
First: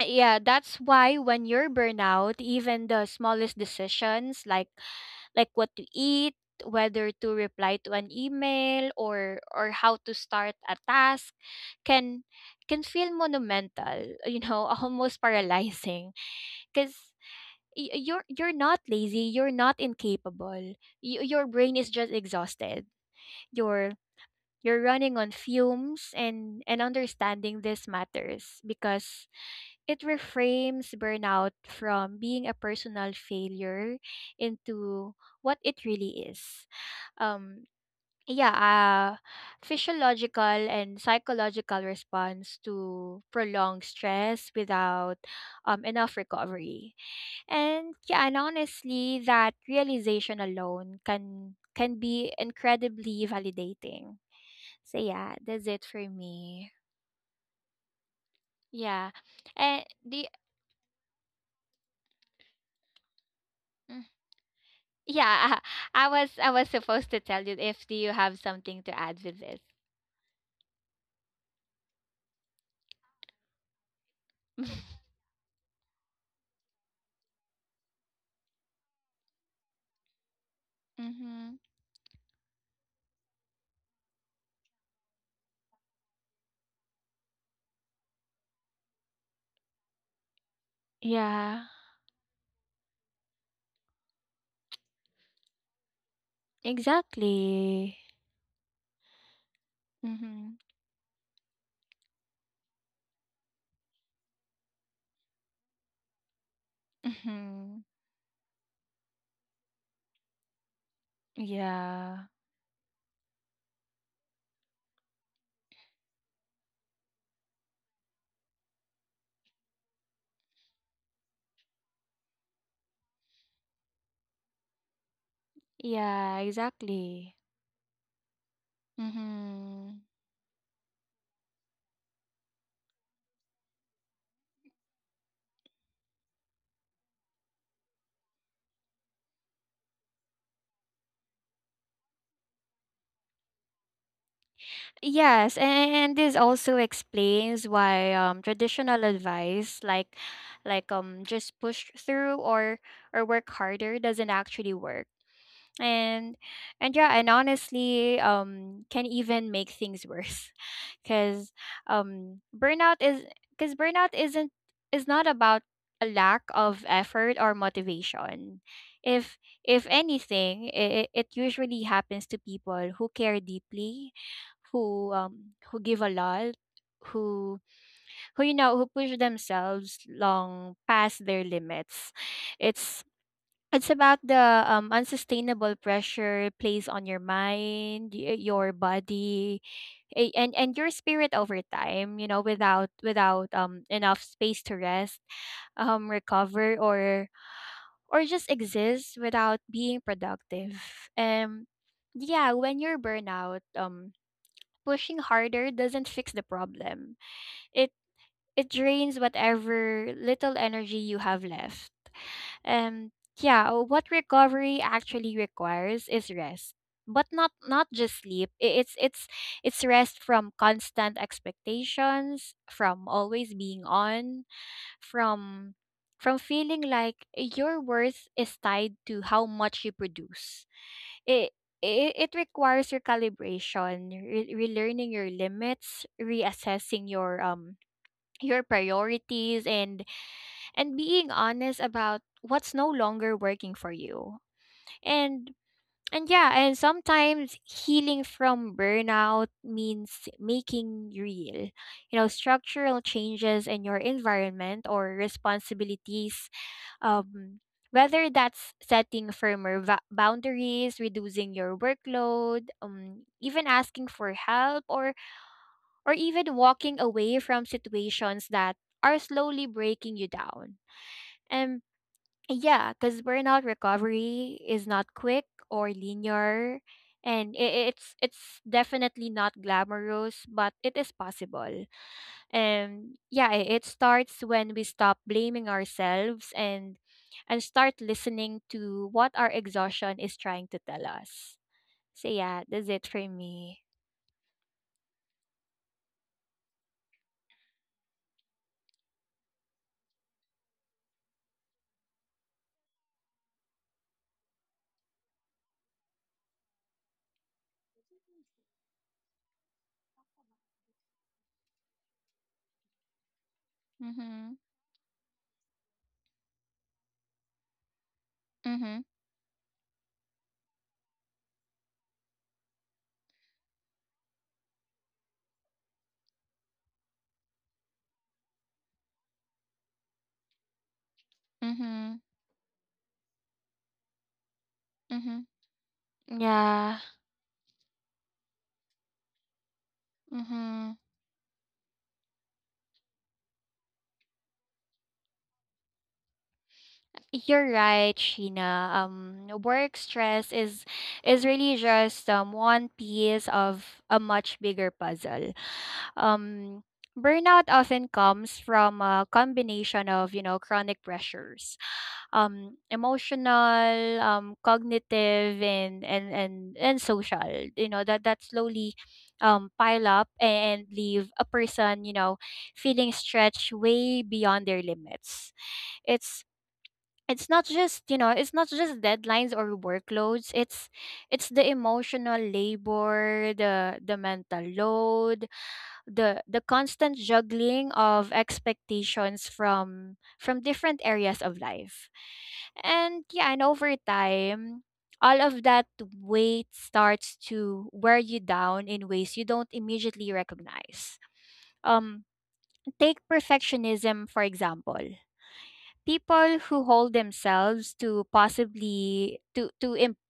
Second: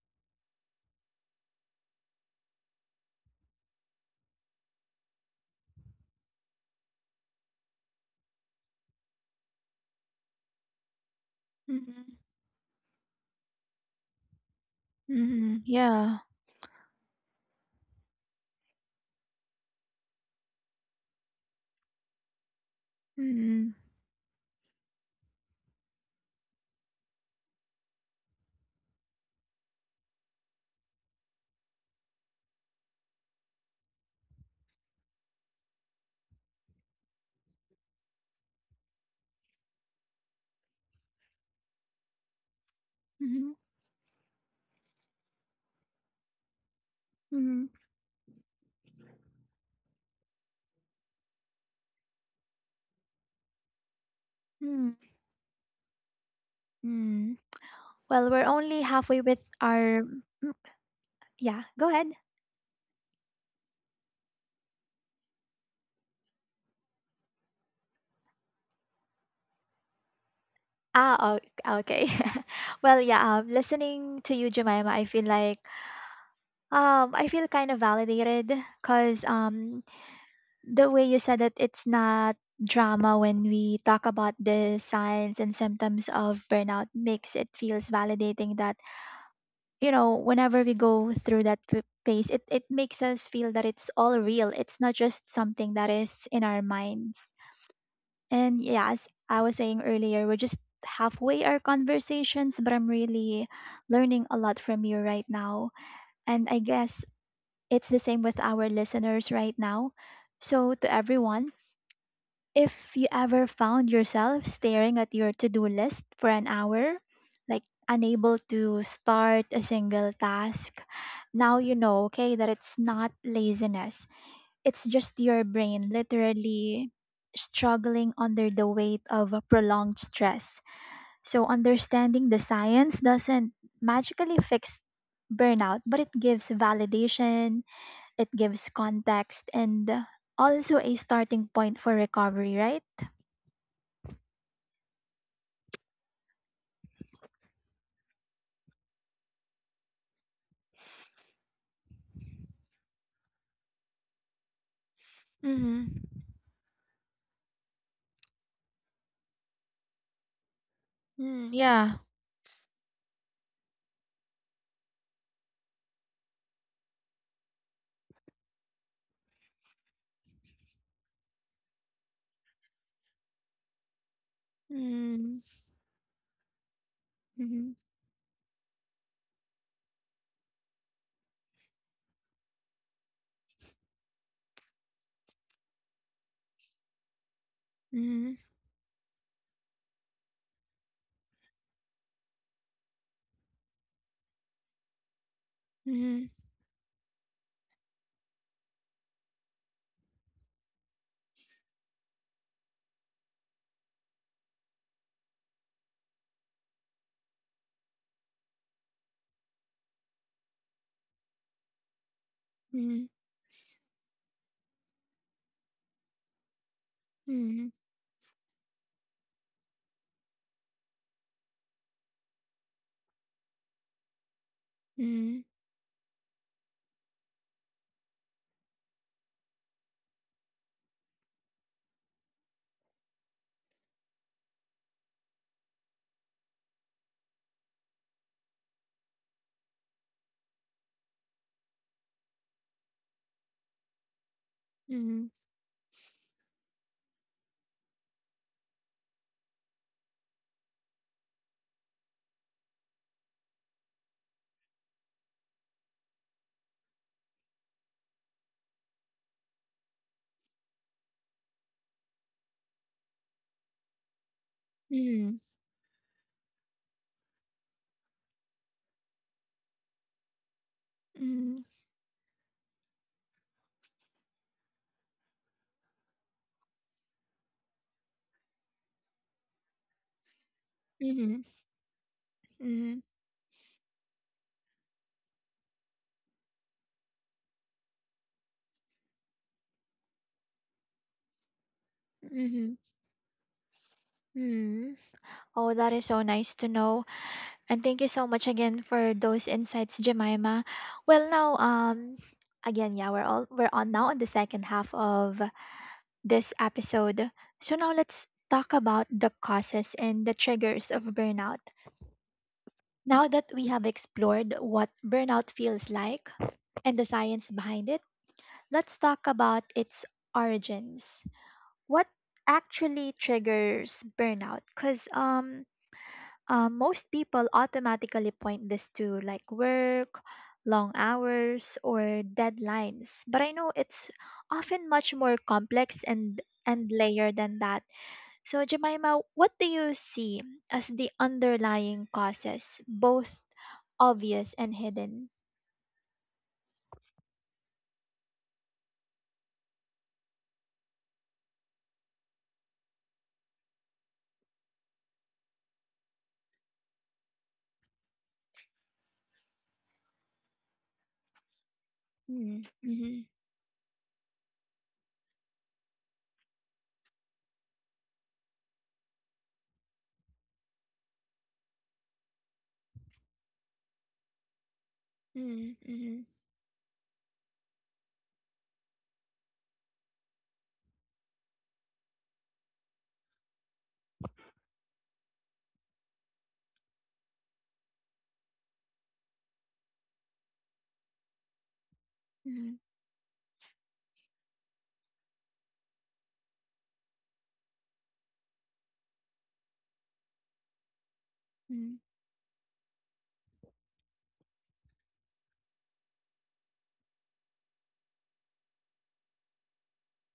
S2: yeah, that's why when you're burnout, even the smallest decisions, like what to eat, whether to reply to an email, or how to start a task,
S1: Mm-hmm.
S2: can feel monumental, you know, almost
S1: Mm-hmm.
S2: paralyzing,
S1: Yeah.
S2: cuz you're not lazy, you're not incapable. Your brain is just exhausted.
S1: Mm-hmm.
S2: You're you're running on fumes, and understanding this matters, because it reframes burnout from being a personal failure into what it really is. Um, yeah, uh, Physiological and psychological response to
S1: Mm-hmm.
S2: prolonged stress without enough recovery.
S1: Mm-hmm.
S2: And yeah, and honestly, that realization alone can be incredibly validating. So yeah, that's it for me.
S1: Mm-hmm. Well, we're only
S2: Yeah.
S1: halfway with
S2: And
S1: our.
S2: the.
S1: Yeah, go ahead.
S2: Yeah, I was supposed to tell you if do you have something to add with this.
S1: Ah, okay. Well, yeah, listening to you, Jemima, I feel kind of validated because the way you said
S2: Mm-hmm.
S1: that it's not drama when we talk about the signs and symptoms of burnout makes it feels validating, that you know whenever we go through that
S2: Yeah,
S1: phase, it makes us feel that it's all real, it's not just something that is in our minds.
S2: exactly.
S1: And yes, I was saying earlier, we're
S2: Mm-hmm.
S1: just halfway our conversations, but I'm really learning a lot from you right now. And I guess
S2: Mm-hmm.
S1: it's the same with our listeners right now. So, to everyone,
S2: Yeah.
S1: if you ever found yourself staring at your to do list for an hour, like unable to start a single task, now you know, okay, that it's not laziness. It's just your brain
S2: Yeah,
S1: literally
S2: exactly.
S1: struggling under the weight of a
S2: Mm-hmm.
S1: prolonged stress. So, understanding the science doesn't magically fix burnout, but it gives validation, it gives context, and also a starting point for recovery, right?
S2: Yes, and this also explains why traditional advice, like just push through, or work harder, doesn't actually work.
S1: Mm-hmm.
S2: and and yeah, and honestly, can even make things worse,
S1: Mm,
S2: because
S1: yeah.
S2: burnout is because burnout isn't is not about a lack of effort or motivation. If anything, it usually happens to people who care deeply,
S1: Mm,
S2: who give a lot, who
S1: mhm,
S2: push themselves long past their limits. It's it's about the, unsustainable pressure it plays on your mind,
S1: mhm,
S2: your body, and your spirit over time. You know, without enough space to rest,
S1: mhm,
S2: recover, or just exist without being productive. Um, yeah, when you're burnout, pushing harder doesn't fix the problem. It it drains whatever little energy you have left.
S1: mhm,
S2: And yeah, what recovery actually requires is rest. But
S1: mhm,
S2: not just sleep. It's it's rest from constant expectations, from always being on,
S1: mhm,
S2: from from feeling like your worth is tied to how much you produce. It it requires recalibration, relearning your limits, reassessing your priorities, and being honest about what's no longer working for you.
S1: mhm,
S2: And and yeah, and sometimes healing from burnout means making real, you know, structural changes in your environment or responsibilities. Um, Whether that's setting boundaries, reducing your workload, even asking for help,
S1: mhm,
S2: or even walking away from situations that are slowly breaking you down. Yeah, because burnout recovery is not quick or linear, and it's definitely not glamorous, but it is
S1: mhm, mhm,
S2: possible.
S1: mhm,
S2: And yeah, it starts when we stop blaming ourselves and start listening to what our exhaustion is trying to tell us. So yeah,
S1: mhm,
S2: that's it for me.
S1: mhm. Oh, that is so nice to know. And thank you so much again for those insights, Jemima. Well, now, again, yeah, we're on now on the second half of this episode. So now let's talk about the causes and the triggers of burnout. Now that we have explored
S2: Mm-hmm.
S1: what burnout feels like and the science behind it, let's
S2: Mm-hmm.
S1: talk about its origins. What actually triggers burnout? Because most people automatically point this to like work, long hours, or
S2: Mm-hmm.
S1: deadlines. But I know it's often much more
S2: Mm-hmm.
S1: complex and
S2: Yeah.
S1: layered than that. So Jemima, what do you see as
S2: Mm-hmm.
S1: the underlying causes, both obvious and hidden?
S2: You're right, Sheena. Work stress is really just one piece of a much bigger puzzle. Um, Burnout often comes from a combination of you know chronic pressures,
S1: Mm, mm-hmm,
S2: emotional, cognitive, and social. You know that that slowly pile up and leave a person you know feeling stretched way beyond their limits.
S1: mm, mm-hmm,
S2: It's it's not just you know it's not just deadlines or workloads it's the emotional labor the mental load the constant juggling of expectations from different areas of life,
S1: mm-hmm,
S2: and yeah, and over time all of that weight starts to wear you down in ways you don't immediately recognize.
S1: mm,
S2: um Take perfectionism for example. People who hold themselves to possibly to imp-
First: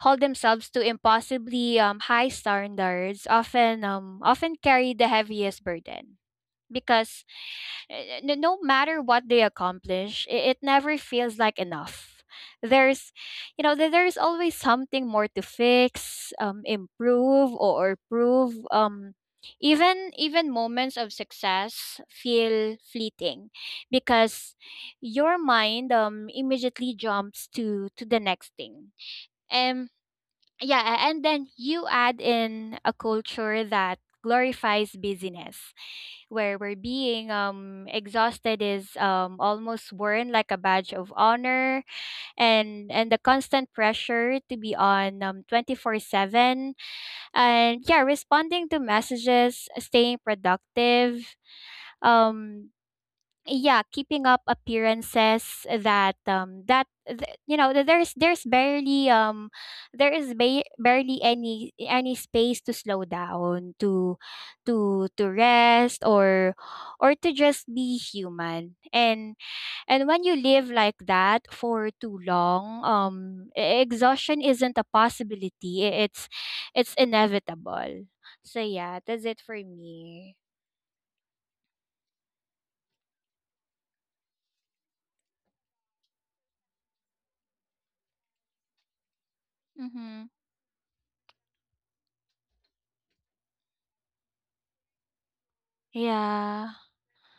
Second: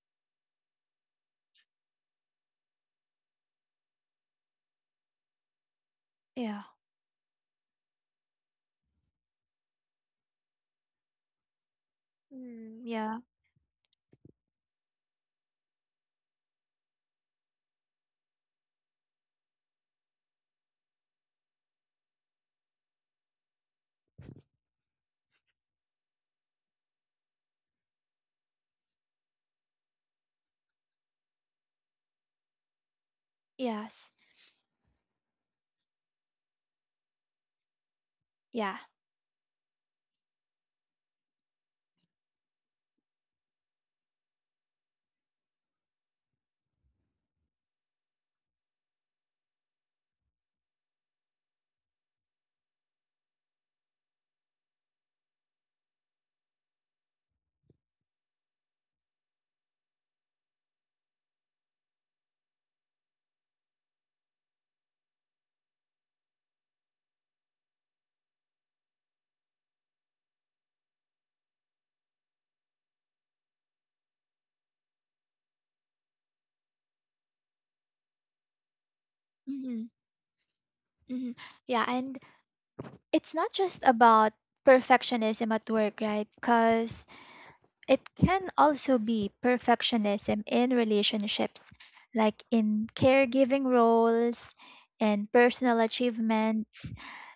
S2: hold themselves to impossibly high standards often carry the heaviest burden
S1: yeah,
S2: because uh, no matter what they accomplish, it never feels like enough.
S1: mm,
S2: There's,
S1: yeah,
S2: you know, there- There's always something more to fix, improve, or prove. Even even moments of success feel fleeting, because your mind immediately jumps to the next thing. Yeah, and then you add in a culture that
S1: yes,
S2: glorifies busyness, where we're being exhausted
S1: yeah.
S2: is almost worn like a badge of honor, and the constant pressure to be on 24/7, and yeah, responding to messages, staying productive, um, yeah, keeping up appearances, that there's barely barely any space to slow down, to to rest, or to just be human. And when you live like that for too long, exhaustion isn't a possibility, it's inevitable. So yeah, that's it for
S1: Mm-hmm,
S2: me.
S1: mm-hmm. Yeah, and it's not just about perfectionism at work, right? Because it can also be
S2: Mhm.
S1: perfectionism in relationships, like in caregiving roles and personal
S2: Yeah.
S1: achievements.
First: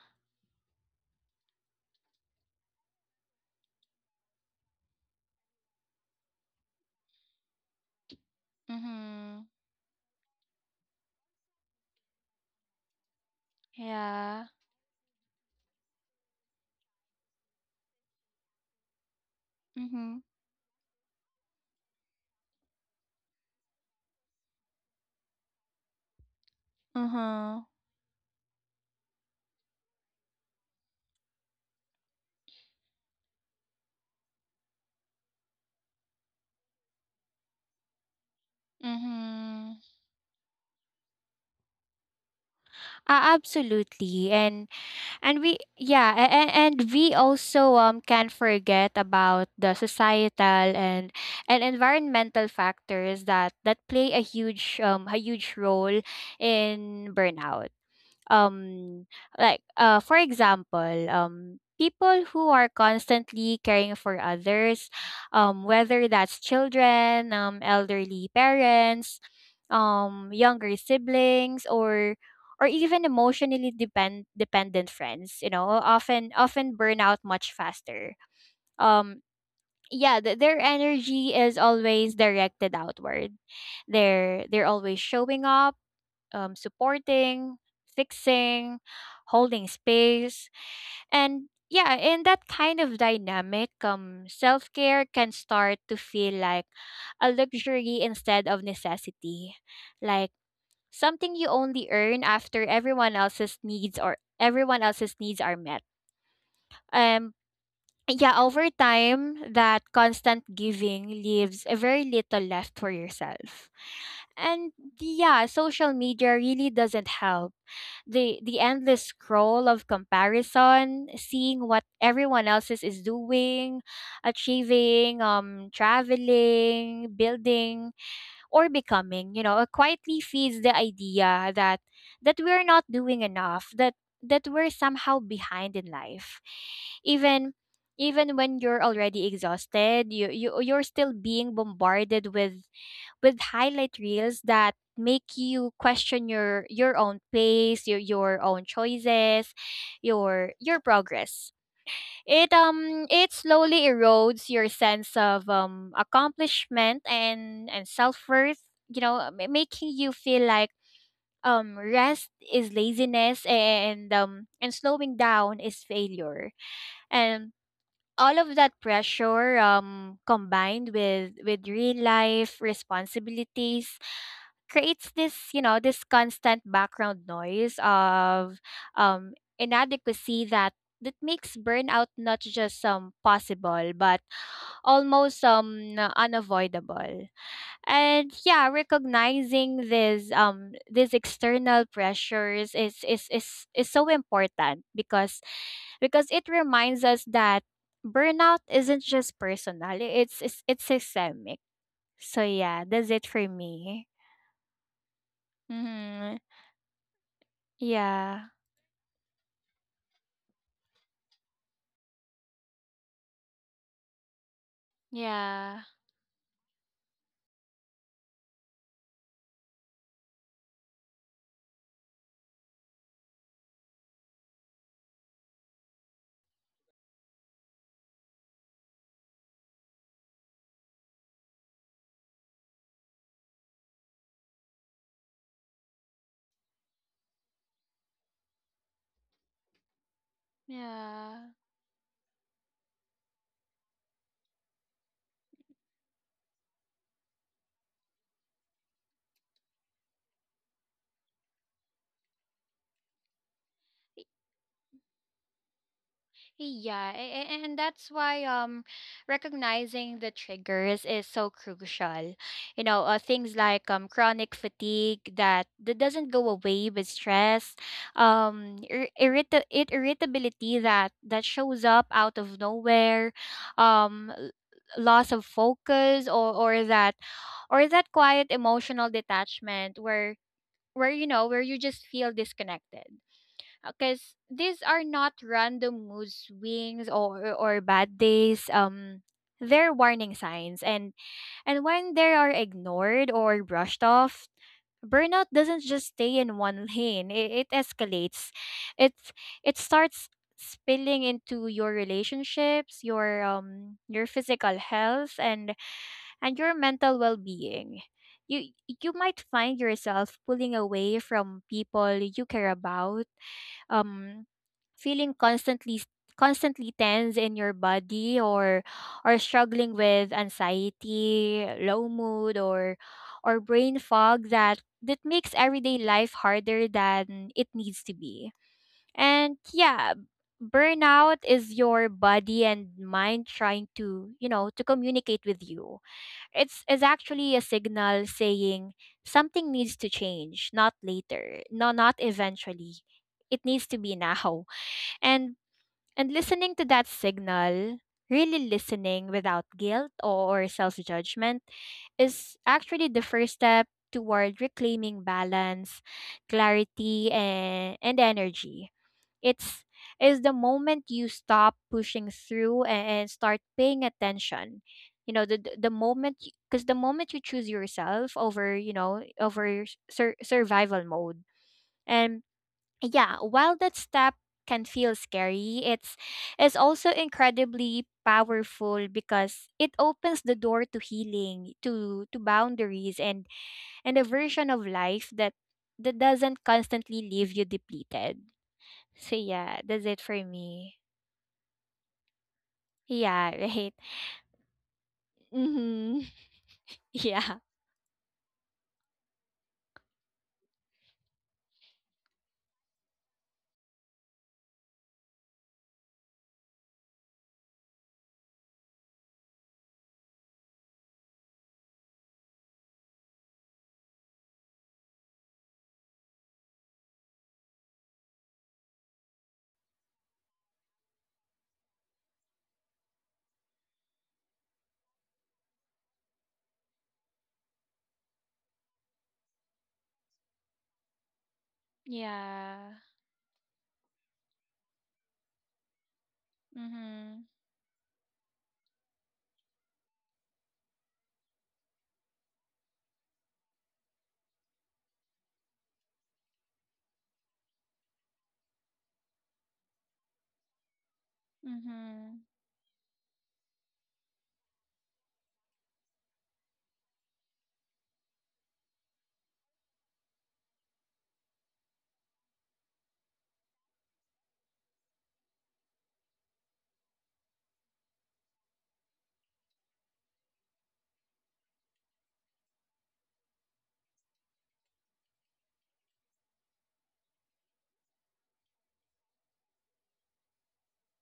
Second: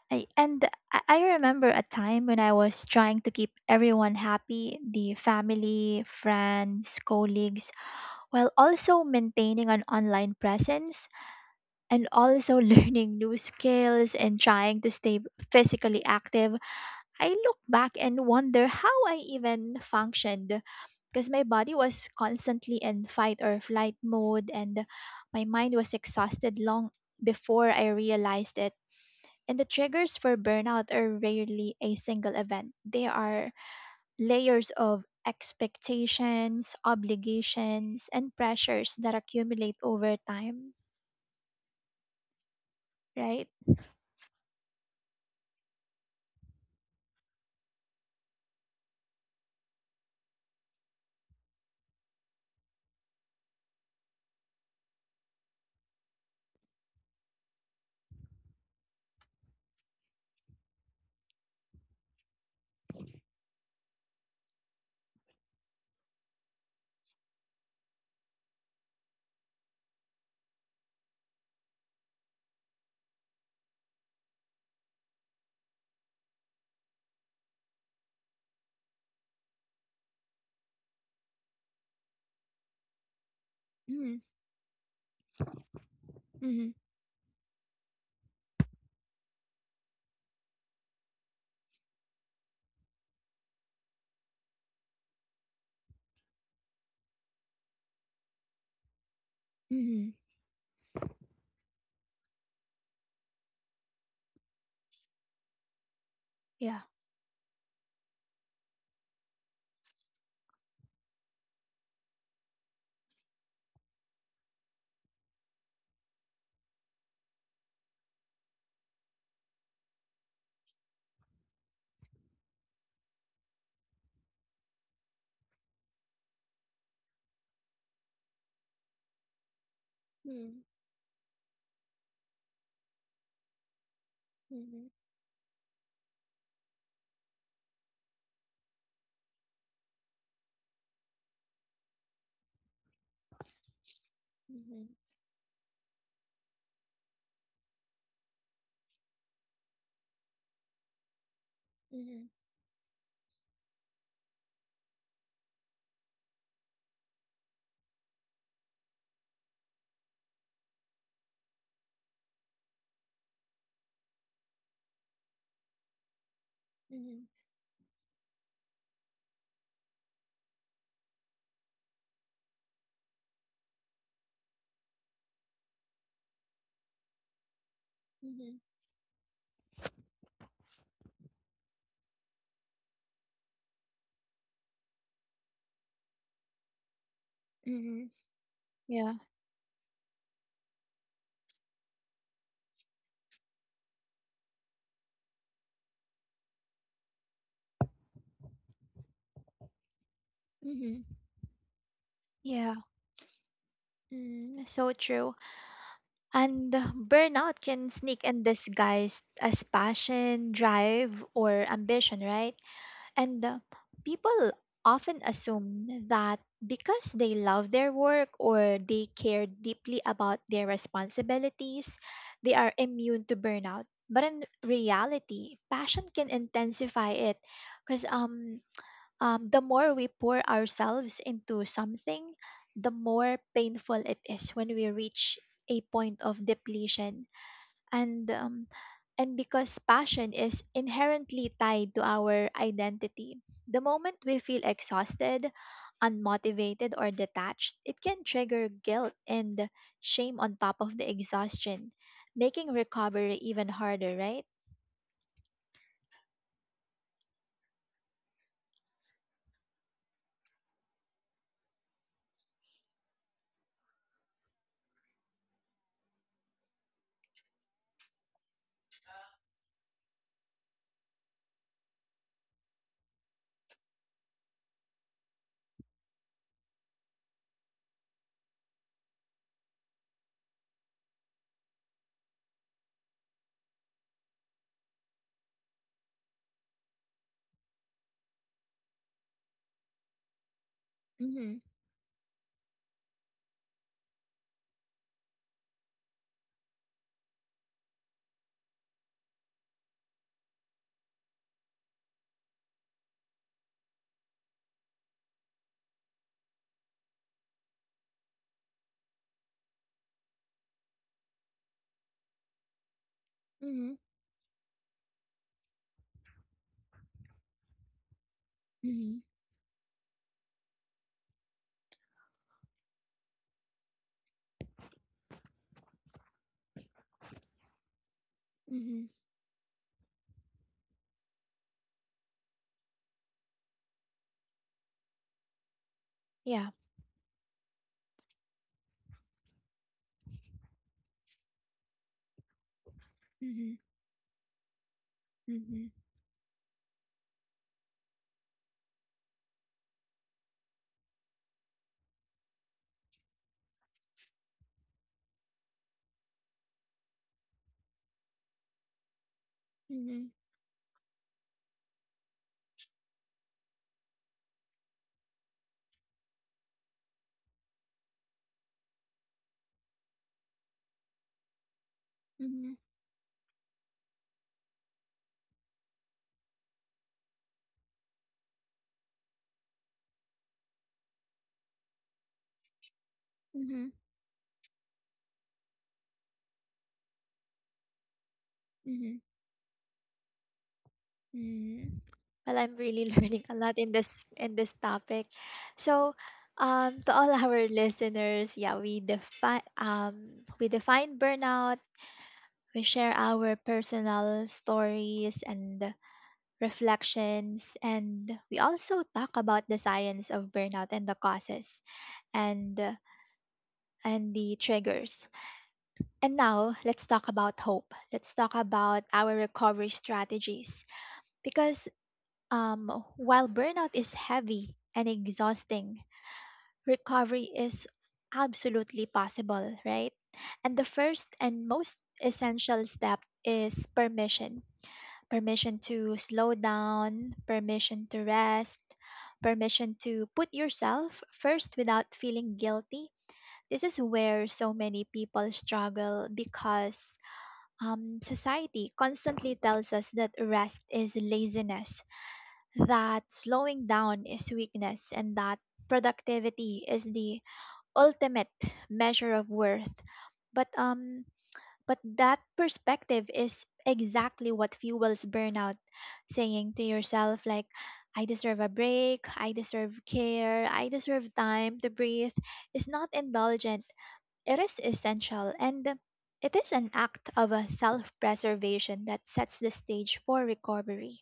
S1: And I remember a time when I was trying to keep everyone happy, the family, friends, colleagues, while also
S2: Mhm.
S1: maintaining an online presence and also learning new skills and
S2: Yeah.
S1: trying to stay physically active. I look back and wonder how I even
S2: Mhm.
S1: functioned, because my body was constantly in fight or flight mode and my mind was exhausted long before
S2: Uh-huh.
S1: I realized it. And the triggers for burnout are rarely a single event. They are layers of expectations, obligations, and pressures that accumulate
S2: Mhm.
S1: over time, right?
S2: Absolutely. And and we yeah, and, and we also can't forget about the societal and environmental factors that that play a huge role in burnout. um like, for example, people who are constantly caring for others, whether that's children, elderly parents, younger siblings, or even emotionally dependent friends, you know, often burn out much faster. um yeah, their energy is always directed outward.
S1: Mm.
S2: They're always showing up,
S1: Mm.
S2: supporting, fixing, holding space. And yeah, in that kind of dynamic, self care can start to feel like a luxury instead of necessity.
S1: Mm.
S2: Like something you only earn after everyone else's needs are met.
S1: Yeah.
S2: Um yeah, over time that constant giving leaves a very little left for yourself. And yeah, social media really doesn't help. The endless scroll of comparison, seeing what everyone else is doing, achieving, traveling, building, or becoming, you know, it quietly feeds the idea that we're not doing enough, that we're somehow behind in life. Even even when you're already exhausted, you're still being bombarded with highlight reels that make you question your own pace, your own choices, your progress. It slowly erodes your sense of accomplishment and self-worth, you know, making you feel like rest is laziness, and slowing down is failure. And all of that pressure combined with real life responsibilities creates this, you know, this constant background noise
S1: Mm-hmm.
S2: of um inadequacy that that makes burnout not just possible but almost unavoidable.
S1: Mm-hmm.
S2: And yeah,
S1: Yeah.
S2: recognizing these external pressures is so important because it reminds us that burnout isn't just personal, it's
S1: Mm-hmm.
S2: systemic. So
S1: Yeah.
S2: yeah, that's it for me.
S1: Mm, so true.
S2: Hmm.
S1: And burnout can sneak in
S2: Yeah.
S1: disguised as passion, drive, or ambition, right? And people often assume
S2: Yeah.
S1: that because they love their work or they care deeply about their responsibilities, they are immune to burnout. But in reality, passion can intensify it because the more we pour ourselves into something, the more painful it is when we reach a point of depletion. And because passion is
S2: Yeah.
S1: inherently tied to our identity, the moment we feel exhausted, unmotivated, or detached, it can trigger guilt and shame on top of the exhaustion, making recovery even harder, right?
S2: Yeah, and that's why recognizing the triggers is so crucial. You know, things like chronic fatigue that that doesn't go away with stress, ir- irrita- it irritability that that shows up out of nowhere, um l- loss of focus or or that quiet emotional detachment where you just feel disconnected, because these are not random mood swings or bad days. They're warning signs,
S1: Mhm.
S2: and when they are ignored or brushed off, burnout doesn't just stay in one lane. It escalates. It it starts spilling into your relationships, your physical health, and your mental well-being. You might find yourself pulling away from people you care about,
S1: Mhm.
S2: um feeling constantly tense in your body,
S1: Mhm.
S2: or struggling with anxiety, low mood, or brain fog that that makes everyday life harder than it needs to be.
S1: Mhm.
S2: And yeah, burnout is your body and mind trying to, you know, to communicate with you.
S1: Yeah.
S2: It's Is actually a signal saying something needs to change, not later, not eventually. It
S1: Mhm.
S2: needs to be now. And
S1: Mhm.
S2: and listening to that signal, really listening without guilt or self judgment, is actually the first step toward reclaiming balance, clarity, and energy. It's
S1: Mhm.
S2: Is the moment you stop pushing through, and start paying attention. You know, the moment you choose yourself over, you know, over survival mode. And
S1: Mhm.
S2: yeah, while that step can feel scary, it's also incredibly powerful because it opens the door to healing, to boundaries,
S1: Mhm.
S2: and a version of life that that doesn't constantly leave you depleted.
S1: Mhm.
S2: So yeah, that's it for me.
S1: Mhm. Well, I'm really learning
S2: Yeah,
S1: a lot in
S2: right.
S1: this topic. So,
S2: Mhm.
S1: to all
S2: Yeah.
S1: our listeners, yeah, we define burnout. We share our personal stories and reflections, and we also talk about the science of burnout and the causes and and the triggers. And now let's talk about hope. Let's talk about our recovery strategies because um, while burnout is heavy and exhausting, recovery is absolutely possible, right? And the first and most essential
S2: Yeah.
S1: step is permission, to slow down,
S2: Mhm.
S1: permission to rest, permission to put yourself first without feeling guilty. This is where so many people struggle because society constantly tells us that rest is laziness,
S2: Mhm.
S1: that slowing down is weakness, and that productivity is the ultimate measure of worth. But um, but that perspective is exactly what fuels burnout. Saying to yourself, like, I deserve a break, I deserve care, I deserve time to breathe, is not indulgent. It is essential, and it is an act of self preservation that sets the stage for recovery.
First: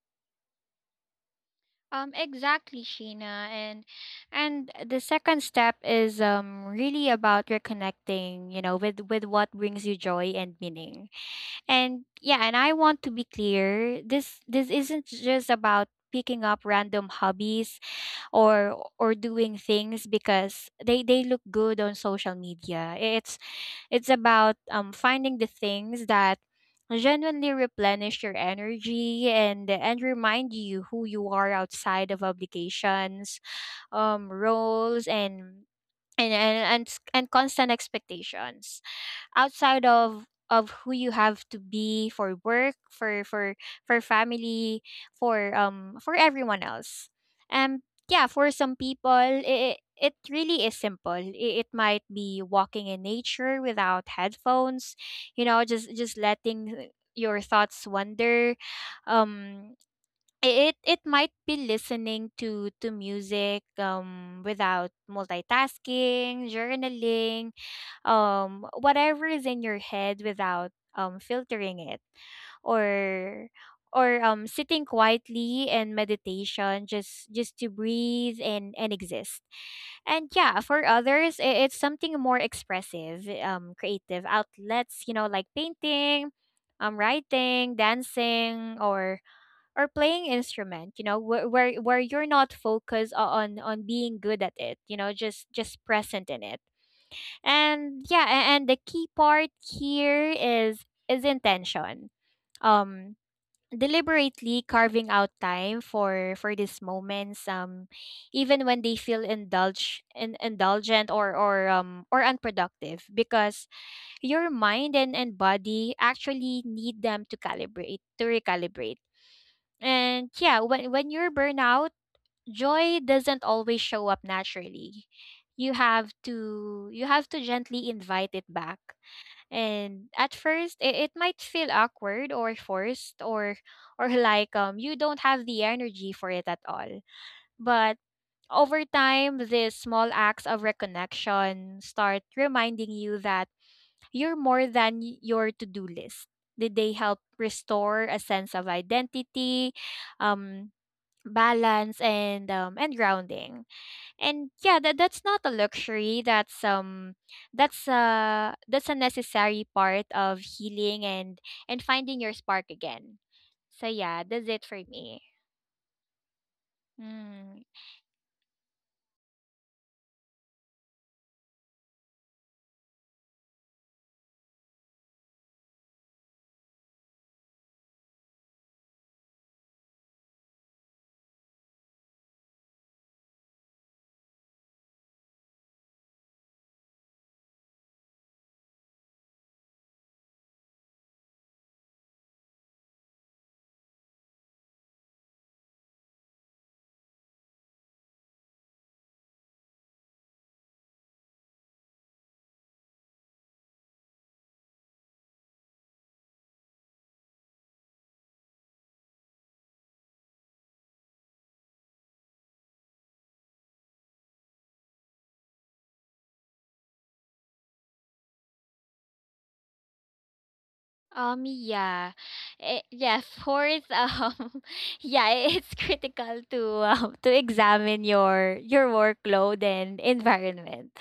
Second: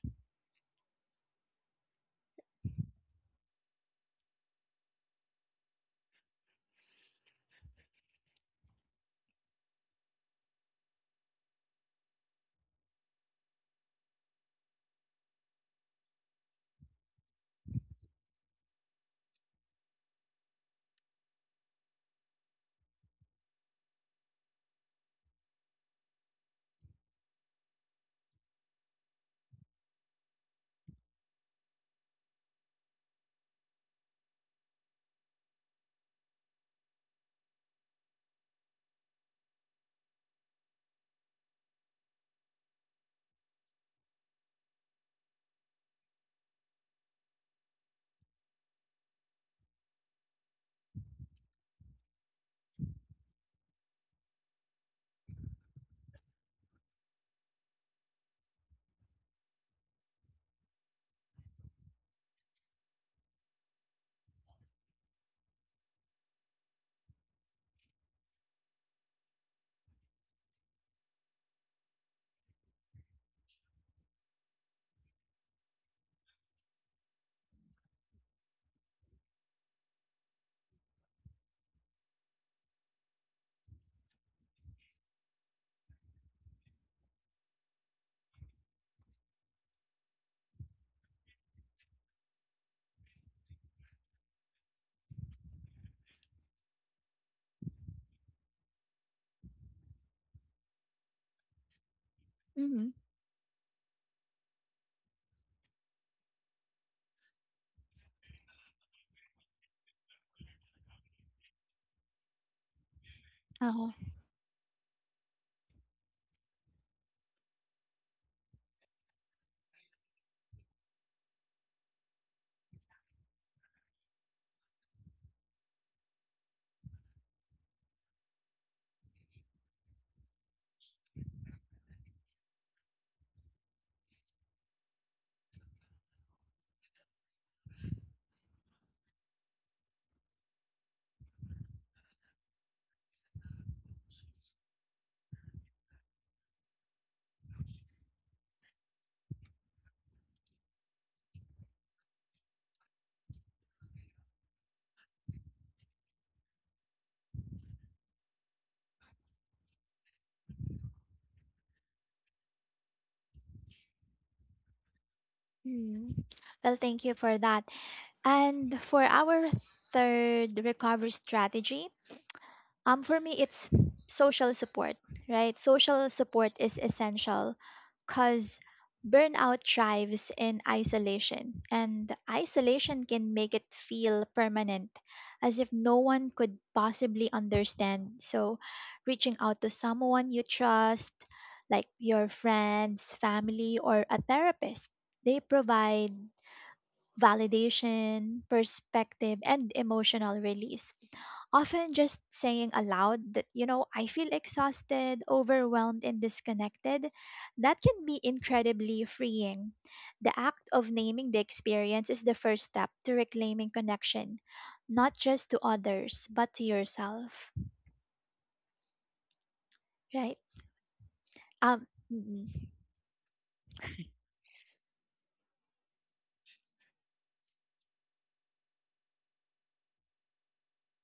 S2: Exactly, Sheena. And the second step is really about reconnecting, you know, with what brings you joy and meaning. And yeah, and I want to be clear, this isn't just about picking up random hobbies or doing things because they look good on social media. It's about finding the things that genuinely replenish your energy and remind you who you are outside of obligations, roles, and constant expectations outside of who you have to be for work, for for family, for everyone else. And yeah, for some people, it really is simple. It might be walking in nature without headphones, you know, just letting your thoughts wander. um it might be listening to music without multitasking, journaling whatever is in your head without filtering it, or or sitting quietly and meditation, just to breathe and exist. And yeah, for others, it's something more expressive, creative outlets, you know, like painting, writing, dancing, or playing instrument, you know, where you're not focused on being good at it, you know, just present in it. And yeah, and the key part here is intention.
S1: Hmm.
S2: Um Deliberately carving out time for these moments, even when they feel indulgent or unproductive, because
S1: Oh.
S2: your mind and body actually need them to calibrate to recalibrate. And yeah, when you're burnout, joy doesn't always show up naturally. You have to gently invite it back. And at first, it might feel awkward or forced, or like you don't have the energy for it at all. But over time, these small acts of reconnection start reminding you that you're more than your to-do list. Did they help restore a sense of identity? Um Balance and grounding. And yeah, that's not a luxury, that's a necessary part of healing and finding your spark again. So yeah, that's it for me.
S1: Mm. Well, thank you for that.
S2: Mm.
S1: And for our third recovery strategy, um, for me, it's social support, right? Social support is essential because burnout thrives in isolation, and isolation can make it feel permanent, as if no one could possibly understand. So, reaching out to someone you trust, like your friends, family, or a therapist, they provide validation, perspective, and emotional release. Often just saying aloud that, I feel exhausted, overwhelmed, and disconnected, that can be incredibly freeing. The act of naming the experience is the first step to reclaiming connection, not just to others, but to yourself, right? Um,
S2: Yeah.
S1: mm,
S2: Eh, yeah, fourth, yeah, it's critical to examine your workload and environment.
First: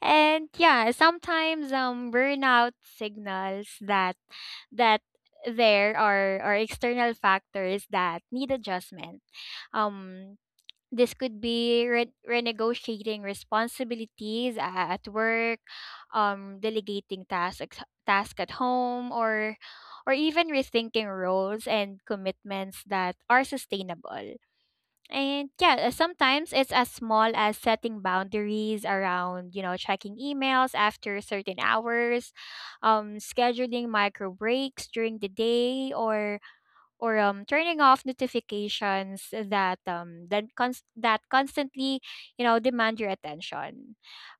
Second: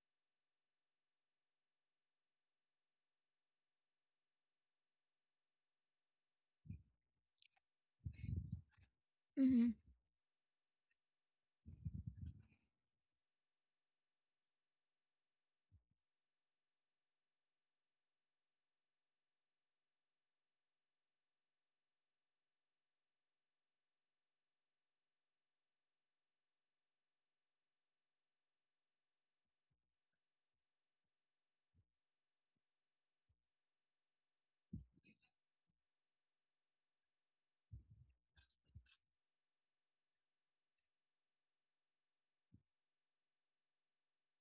S2: And yeah, sometimes burnout signals that there are external factors that need adjustment.
S1: mm,
S2: Um this could be renegotiating responsibilities at work, delegating task at home, or even rethinking roles and commitments that are sustainable. And yeah, sometimes it's as small as setting boundaries around, you know, checking emails after certain hours, scheduling micro breaks during the day, or turning off notifications that that constantly, you know, demand your attention,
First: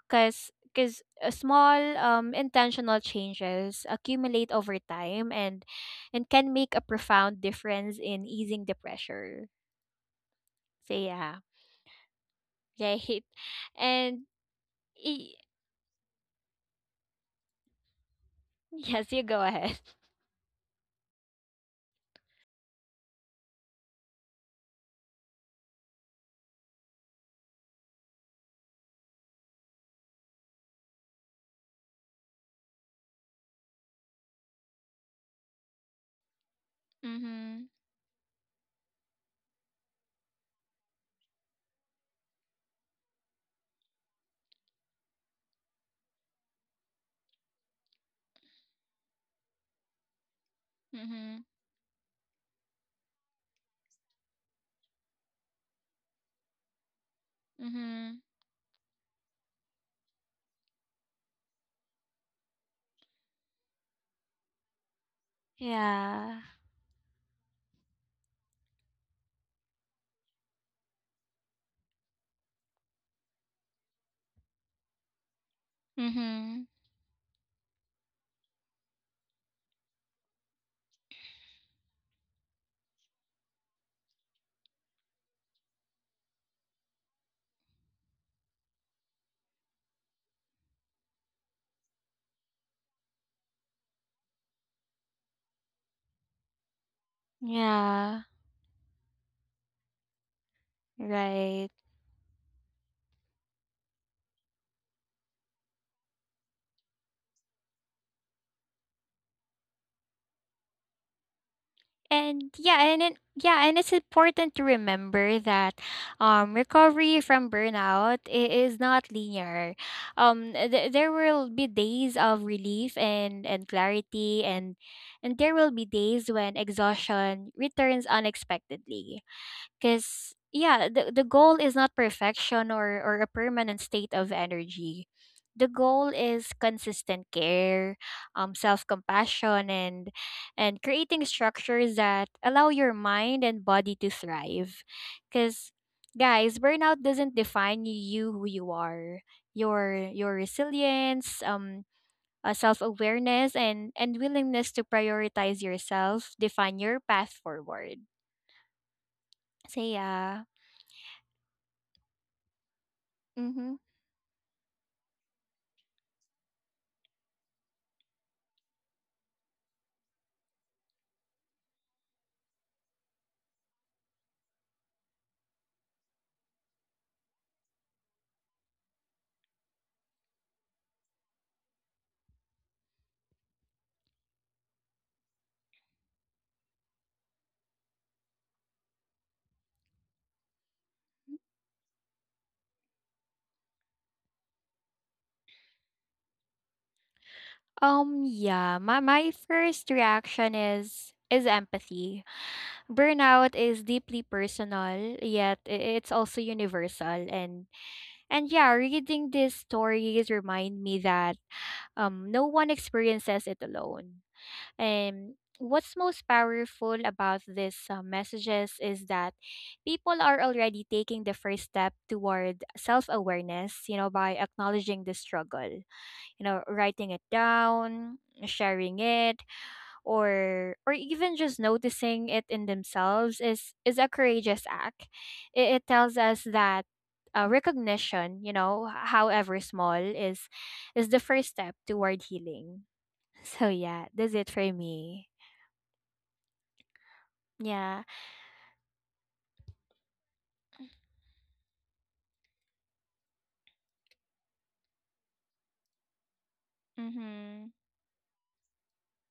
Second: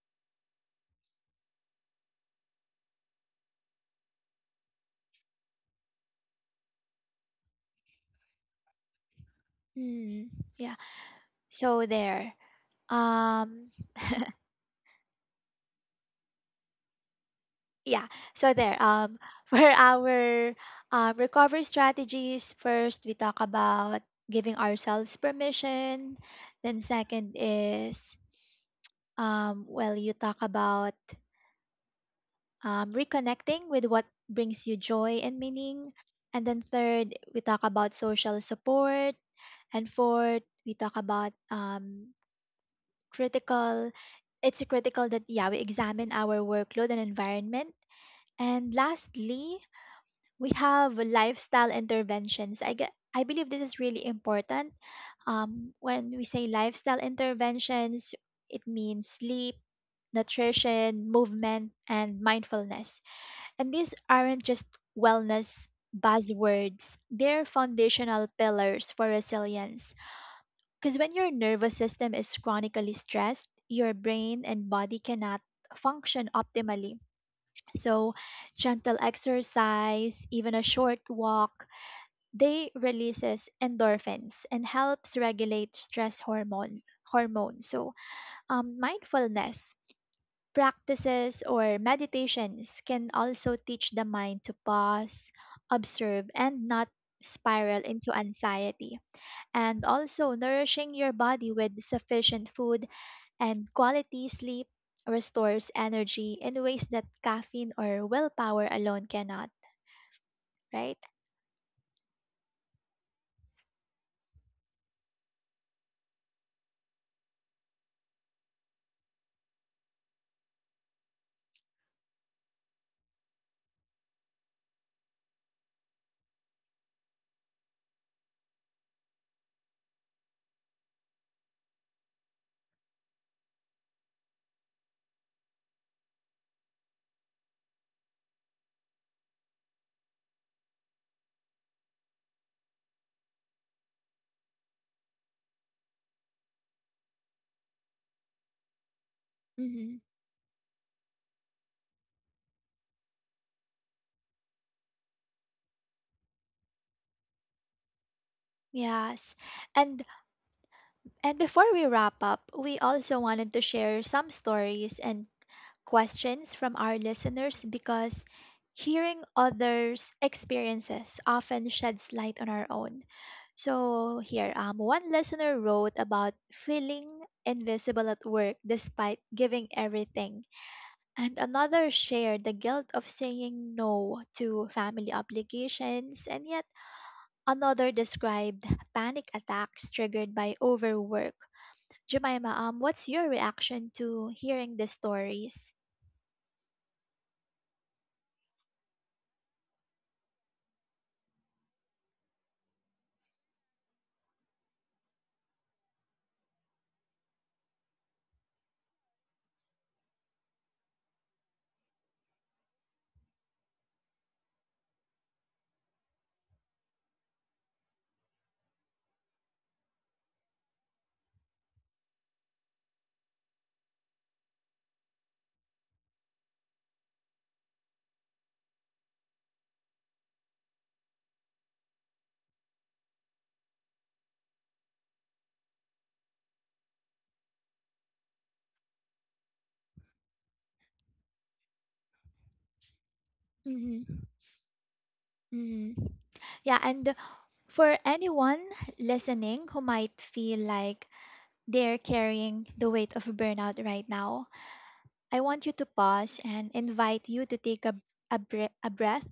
S2: because small, intentional changes accumulate over time, and can make a profound difference in easing the pressure.
S1: mm, yeah.
S2: So yeah.
S1: So there.
S2: Right.
S1: Um,
S2: And y-
S1: Yeah, so there.
S2: yes, you go
S1: For
S2: ahead.
S1: our recovery strategies, first we talk about giving ourselves permission. Then second is, well, you talk about reconnecting with what brings you joy and meaning. And then third, we talk
S2: Mhm.
S1: about social support. And fourth, we talk about critical. It's critical that yeah we examine our workload and environment. And lastly, we have
S2: Mhm.
S1: lifestyle interventions. I believe this is really important. When we say lifestyle interventions,
S2: Mhm.
S1: it means sleep, nutrition, movement, and mindfulness. And these aren't just wellness
S2: Yeah.
S1: buzzwords, they're foundational pillars for resilience. Because when your nervous system is chronically stressed, your brain and body cannot function
S2: Mhm.
S1: optimally. So, gentle exercise, even a short walk, they releases endorphins and helps regulate stress hormone. So mindfulness practices or meditations can also teach the mind to pause, observe, and not spiral into
S2: Yeah,
S1: anxiety. And also nourishing your body
S2: right.
S1: with sufficient food and quality sleep restores energy in ways that caffeine or willpower alone cannot, right?
S2: And yeah, and it, yeah, and it's important to remember that recovery from burnout is not linear. There will be days of relief and clarity, and there will be days when exhaustion returns unexpectedly. Because yeah, the goal is not perfection or a permanent state of energy. The goal is consistent care, self compassion, and creating structures that allow your mind and body to thrive. Because guys, burnout doesn't define you, who you are.
S1: Mm-hmm.
S2: Your resilience, self awareness, and willingness to prioritize yourself define your path forward.
S1: Yes.
S2: So
S1: And
S2: yeah.
S1: And before we wrap up, we also wanted to
S2: Mm-hmm.
S1: share some stories and questions from our listeners because hearing others' experiences often sheds light on our own. So here, one listener wrote about feeling invisible at work despite giving everything, and another shared the guilt of saying no to family obligations, and yet another described panic attacks triggered by overwork. Jemima, what's your reaction to hearing the stories?
S2: My first reaction is empathy. Burnout is deeply personal, yet it's also universal and yeah, reading these stories remind me that no one experiences it alone. And what's most powerful about these messages is that people are already taking the first step toward self-awareness, you know, by acknowledging the struggle, you know, writing it down, sharing it, or even just noticing it in themselves is a courageous act. It tells us that recognition, you know, however small, is the first step toward healing. So yeah,
S1: Hmm.
S2: that's it for me.
S1: Hmm. Yeah, and for
S2: Yeah.
S1: anyone listening who might feel like they're carrying the weight of burnout right now, I want you to pause and invite you to
S2: Mm-hmm.
S1: take a breath.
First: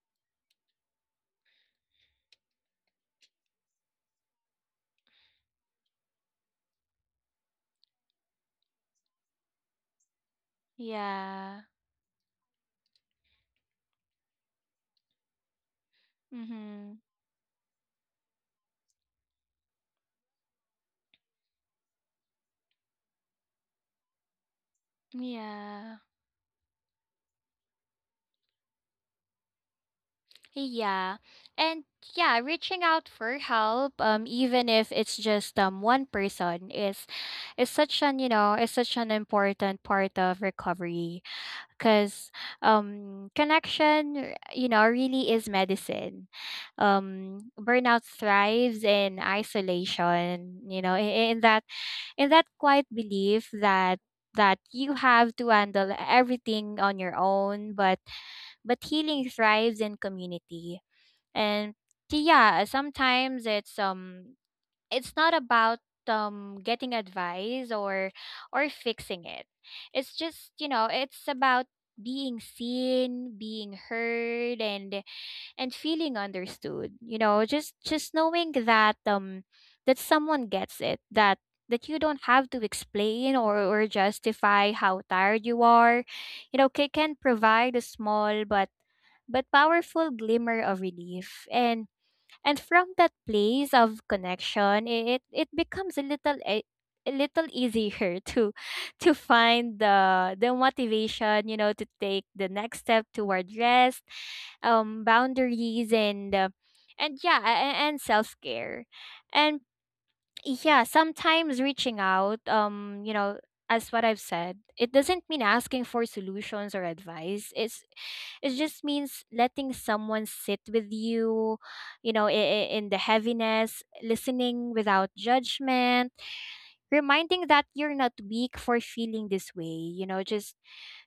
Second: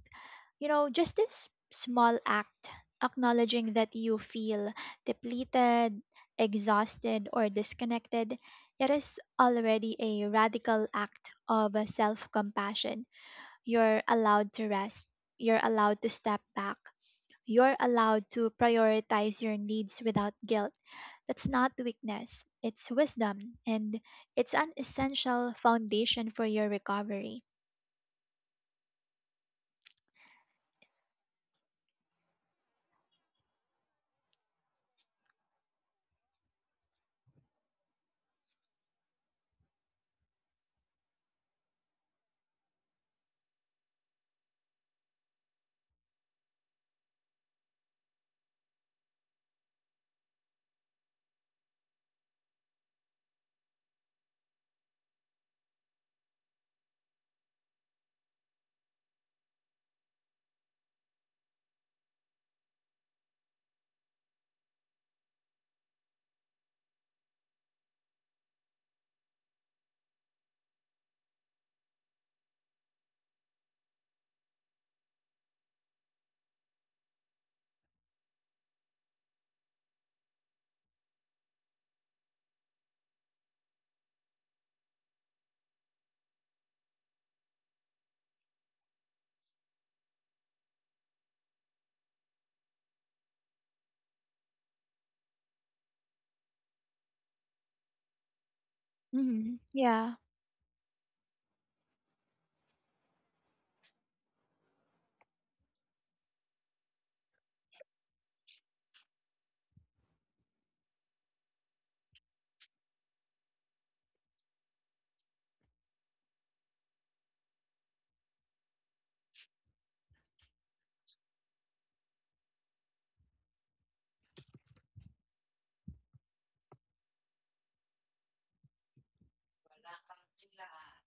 S1: You know, just this small act, acknowledging that you feel depleted, exhausted, or disconnected, it is already a radical act
S2: Yeah.
S1: of self compassion. You're allowed to rest. You're allowed to step back.
S2: Mm-hmm.
S1: You're allowed to prioritize your needs without guilt. That's not weakness, it's wisdom, and it's an essential
S2: Yeah.
S1: foundation for your recovery.
S2: Yeah. And yeah, reaching out for help, even if it's just one person is such an, you know, is such an important part of recovery, because connection, you know, really is medicine. Um, burnout thrives in isolation, you know, in that in that quiet belief that you have to handle everything on your own, but healing thrives in community. And yeah, sometimes it's not about getting advice or fixing it. It's just, you know, it's about being seen, being heard, and feeling understood, you know, just knowing that that someone gets it, that you don't have to explain or justify how tired you are, you know, can provide a small but powerful glimmer of relief. And from that place of connection, it becomes a little easier to
S1: Hmm.
S2: find
S1: Yeah.
S2: the motivation, you know, to take the next step toward rest, boundaries, and yeah, and self care, and yeah, sometimes reaching out, you know, as what I've said, it doesn't mean asking for solutions or advice. It's, it just means letting someone sit with you, you know, in the heaviness, listening without judgment, reminding that you're not weak for feeling this way. You know, just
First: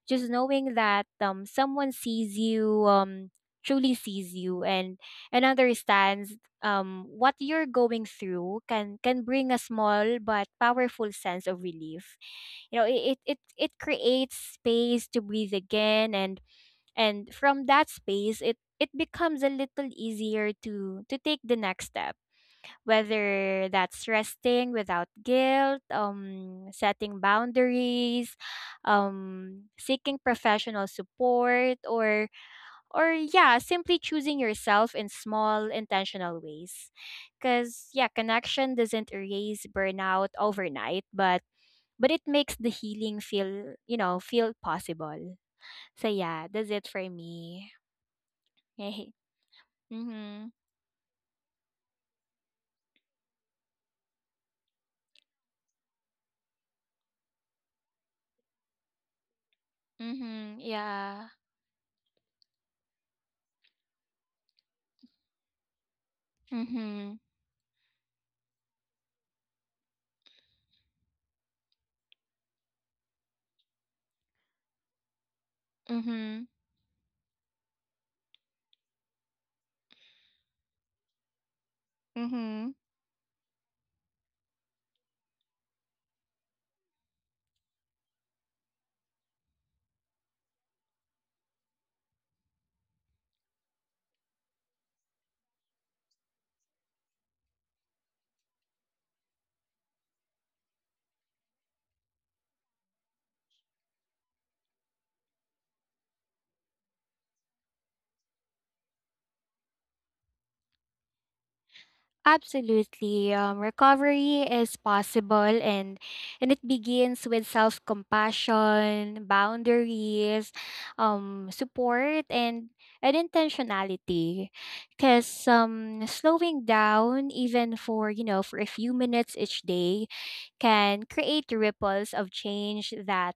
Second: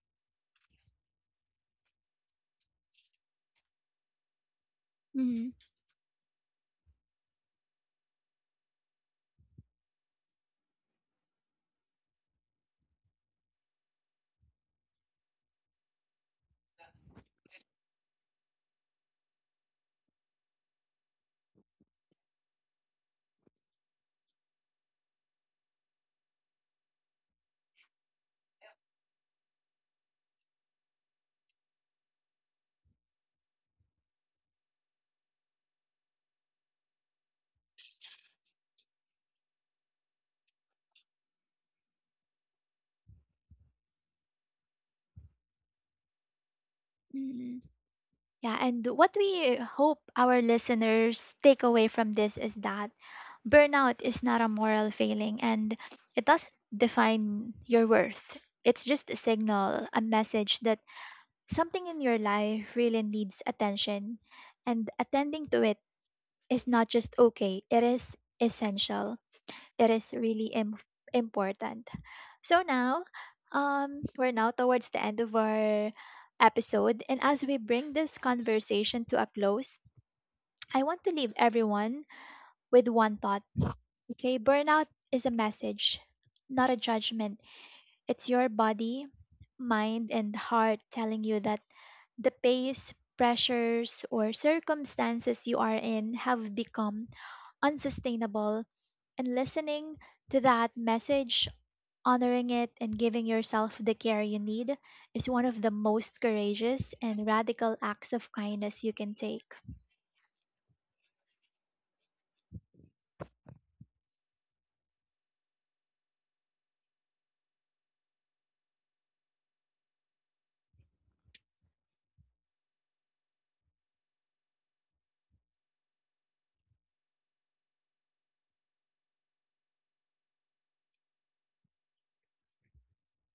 S2: just knowing that someone sees you, truly sees you, and
S1: Hmm.
S2: understands what you're going through, can bring a small but powerful sense of relief. You know, it creates space to breathe again. And from that space, it becomes a little easier to take the next step, whether that's resting without guilt, setting boundaries, seeking professional support, or yeah, simply choosing yourself in small intentional ways. Because yeah, connection doesn't erase burnout overnight, but it makes the healing feel, you know, feel possible. So yeah, that's it for
S1: Hmm.
S2: me.
S1: Yeah, and what we hope our
S2: Mhm.
S1: listeners take away from this is that burnout is not a moral failing and it doesn't define your worth. It's just a signal, a
S2: Mhm.
S1: message that
S2: Yeah.
S1: something in your life really needs attention, and attending to it is not just
S2: Mhm.
S1: okay, it is essential. It is really important. So now, we're now towards the end of our
S2: Mhm.
S1: episode, and as we bring this conversation to a close, I want to leave everyone
S2: Mhm.
S1: with one thought. Okay, burnout is a message, not a judgment. It's your body, mind, and heart telling you that the pace, pressures, or circumstances you are in have become unsustainable. And listening to that message, honoring it, and giving yourself the care you need is one of the most courageous and radical acts of kindness you can take.
S2: Absolutely. Recovery is possible, and it begins with self-compassion, boundaries, support, and intentionality. 'Cause slowing down, even for, you know, for a few minutes each day, can create ripples of change that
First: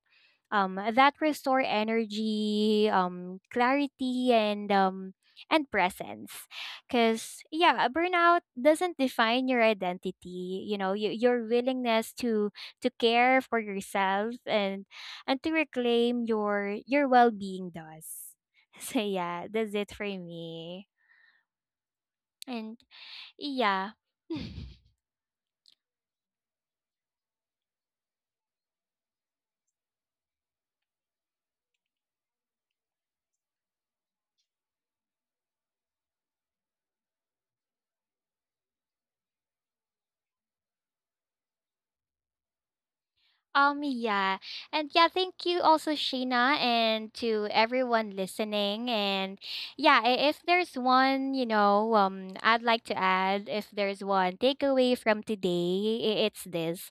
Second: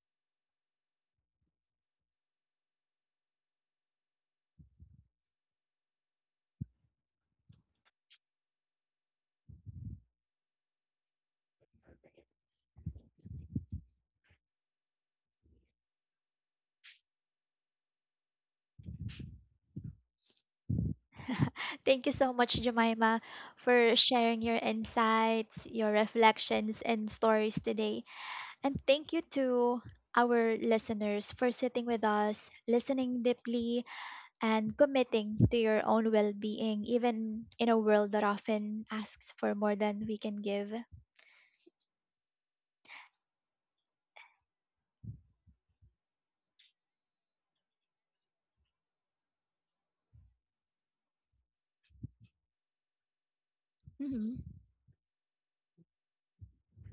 S2: that restore energy, clarity, and presence. Because, yeah, burnout doesn't define your identity. You know, your willingness to care for yourself and to reclaim your well being does. So yeah, that's it for me.
S1: Thank you so much,
S2: And
S1: Jemima, for
S2: yeah.
S1: sharing your insights, your reflections, and stories today. And thank you to our listeners for sitting with us, listening deeply, and committing to your own well being, even in a world that often asks for more than we can give.
S2: Yeah. And yeah, thank you also, Sheena, and to everyone listening. And yeah, if there's one, you know, I'd like to add, if there's
S1: Hmm.
S2: one takeaway from today, it's this.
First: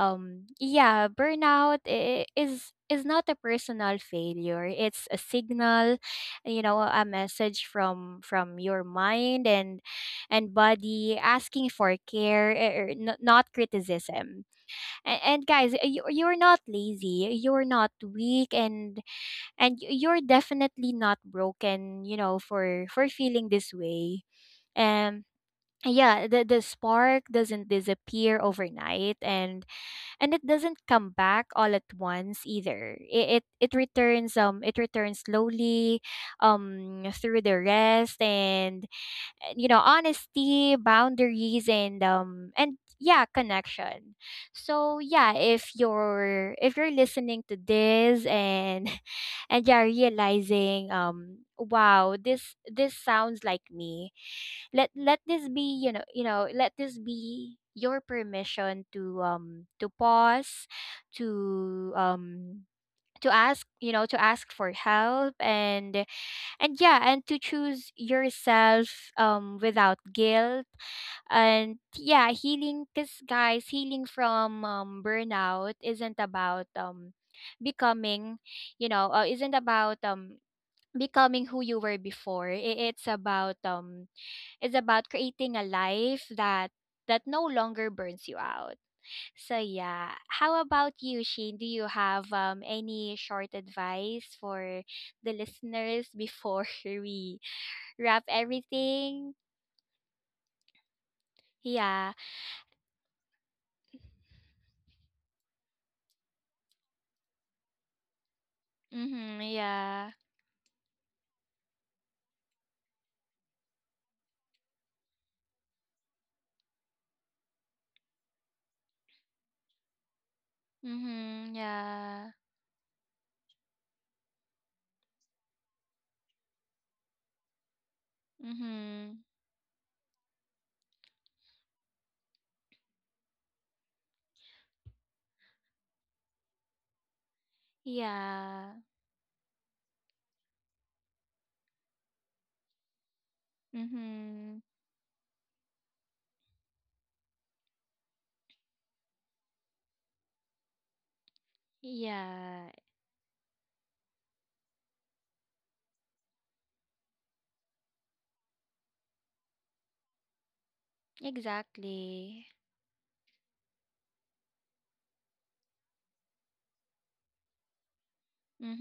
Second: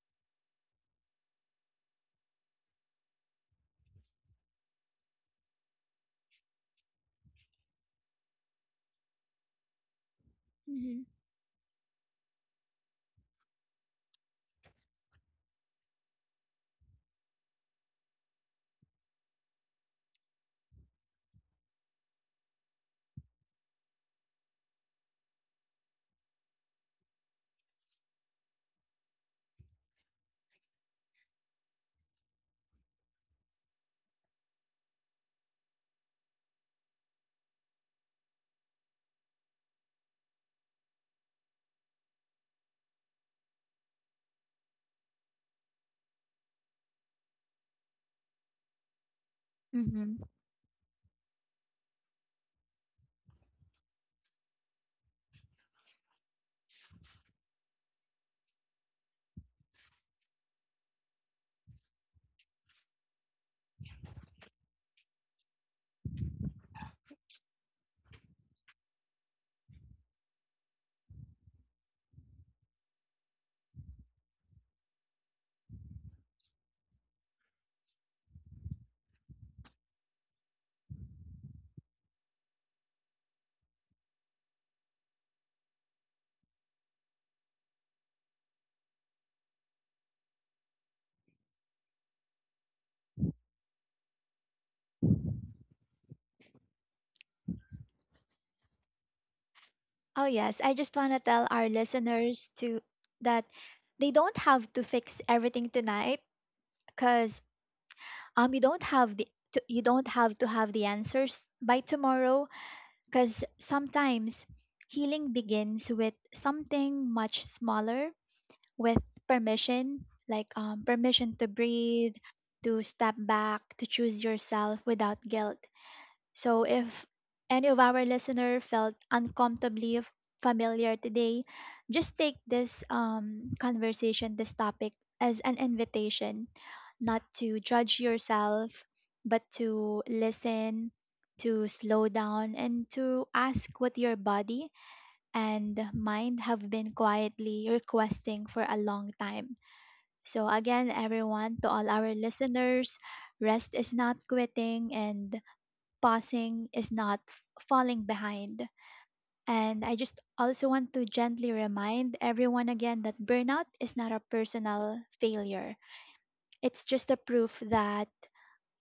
S2: Yeah, burnout is not a personal failure. It's a signal, you know, a message from your mind and
S1: Hmm.
S2: body asking for care, not criticism. And guys, you're not lazy, you're not weak, and you're definitely not broken, you know, for feeling this way. Um, yeah, the spark doesn't disappear overnight, and it doesn't come back all at once either. It returns, it returns slowly, through the rest and, you know, honesty, boundaries, and yeah, connection. So yeah, if you're listening to this, and and yeah,
S1: Hmm.
S2: realizing, wow, this sounds like me, let this be, you know, let this be your permission to, to pause, to, to ask, you know, to ask for help, and yeah, and to choose yourself without guilt. And yeah, healing, because guys, healing from, burnout isn't about, becoming you know isn't about, becoming who you were before. It's about creating a life that no longer burns you out. So yeah, how about you, Sheen? Do you have any short advice for the listeners before we wrap everything?
S1: Oh, yes. I just want to tell our
S2: Yeah.
S1: listeners to that they don't have to fix everything tonight because um, you don't have the
S2: Mhm.
S1: you don't
S2: Yeah.
S1: have to have the answers by tomorrow. Because sometimes healing begins with something much smaller, with permission, like permission to
S2: Mhm.
S1: breathe,
S2: Yeah.
S1: to step back, to choose yourself without guilt. So, if any of our listener felt
S2: Mhm.
S1: familiar today, just take this conversation, this topic, as an invitation not to judge
S2: Yeah.
S1: yourself, but to listen, to slow down, and to ask what your
S2: Mhm.
S1: body and mind have been quietly requesting for a long time. So, again, everyone, to all our
S2: Yeah.
S1: listeners, rest is not quitting, and passing is not falling behind. And I just also want to gently remind
S2: Exactly.
S1: everyone again that burnout is not a personal failure. It's just a proof that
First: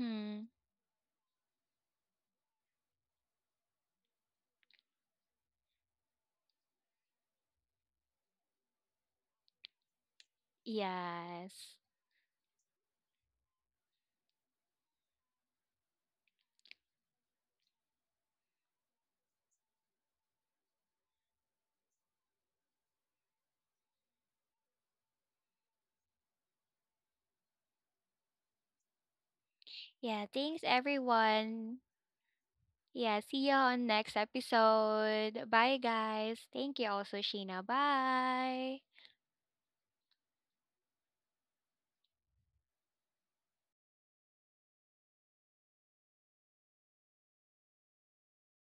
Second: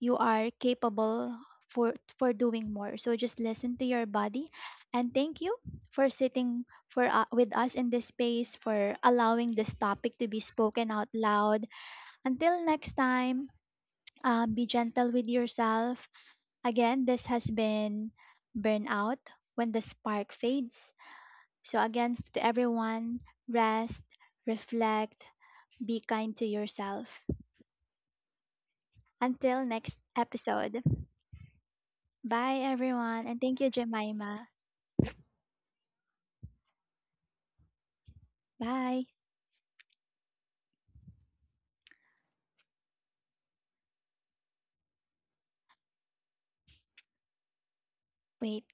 S1: you are capable for for doing more. So just listen to your body and thank you for sitting for with us in this space for allowing this topic to be spoken out loud.
S2: Yes.
S1: Until next time, be gentle with yourself. Again, this has been Burnout When the Spark Fades. So, again, to everyone, rest, reflect, be kind to yourself. Until next
S2: Yeah, thanks
S1: episode.
S2: everyone.
S1: Bye,
S2: Yeah,
S1: everyone. And
S2: see you
S1: thank you,
S2: on next
S1: Jemima.
S2: episode. Bye guys. Thank you also, Sheena. Bye.
S1: Bye. Wait.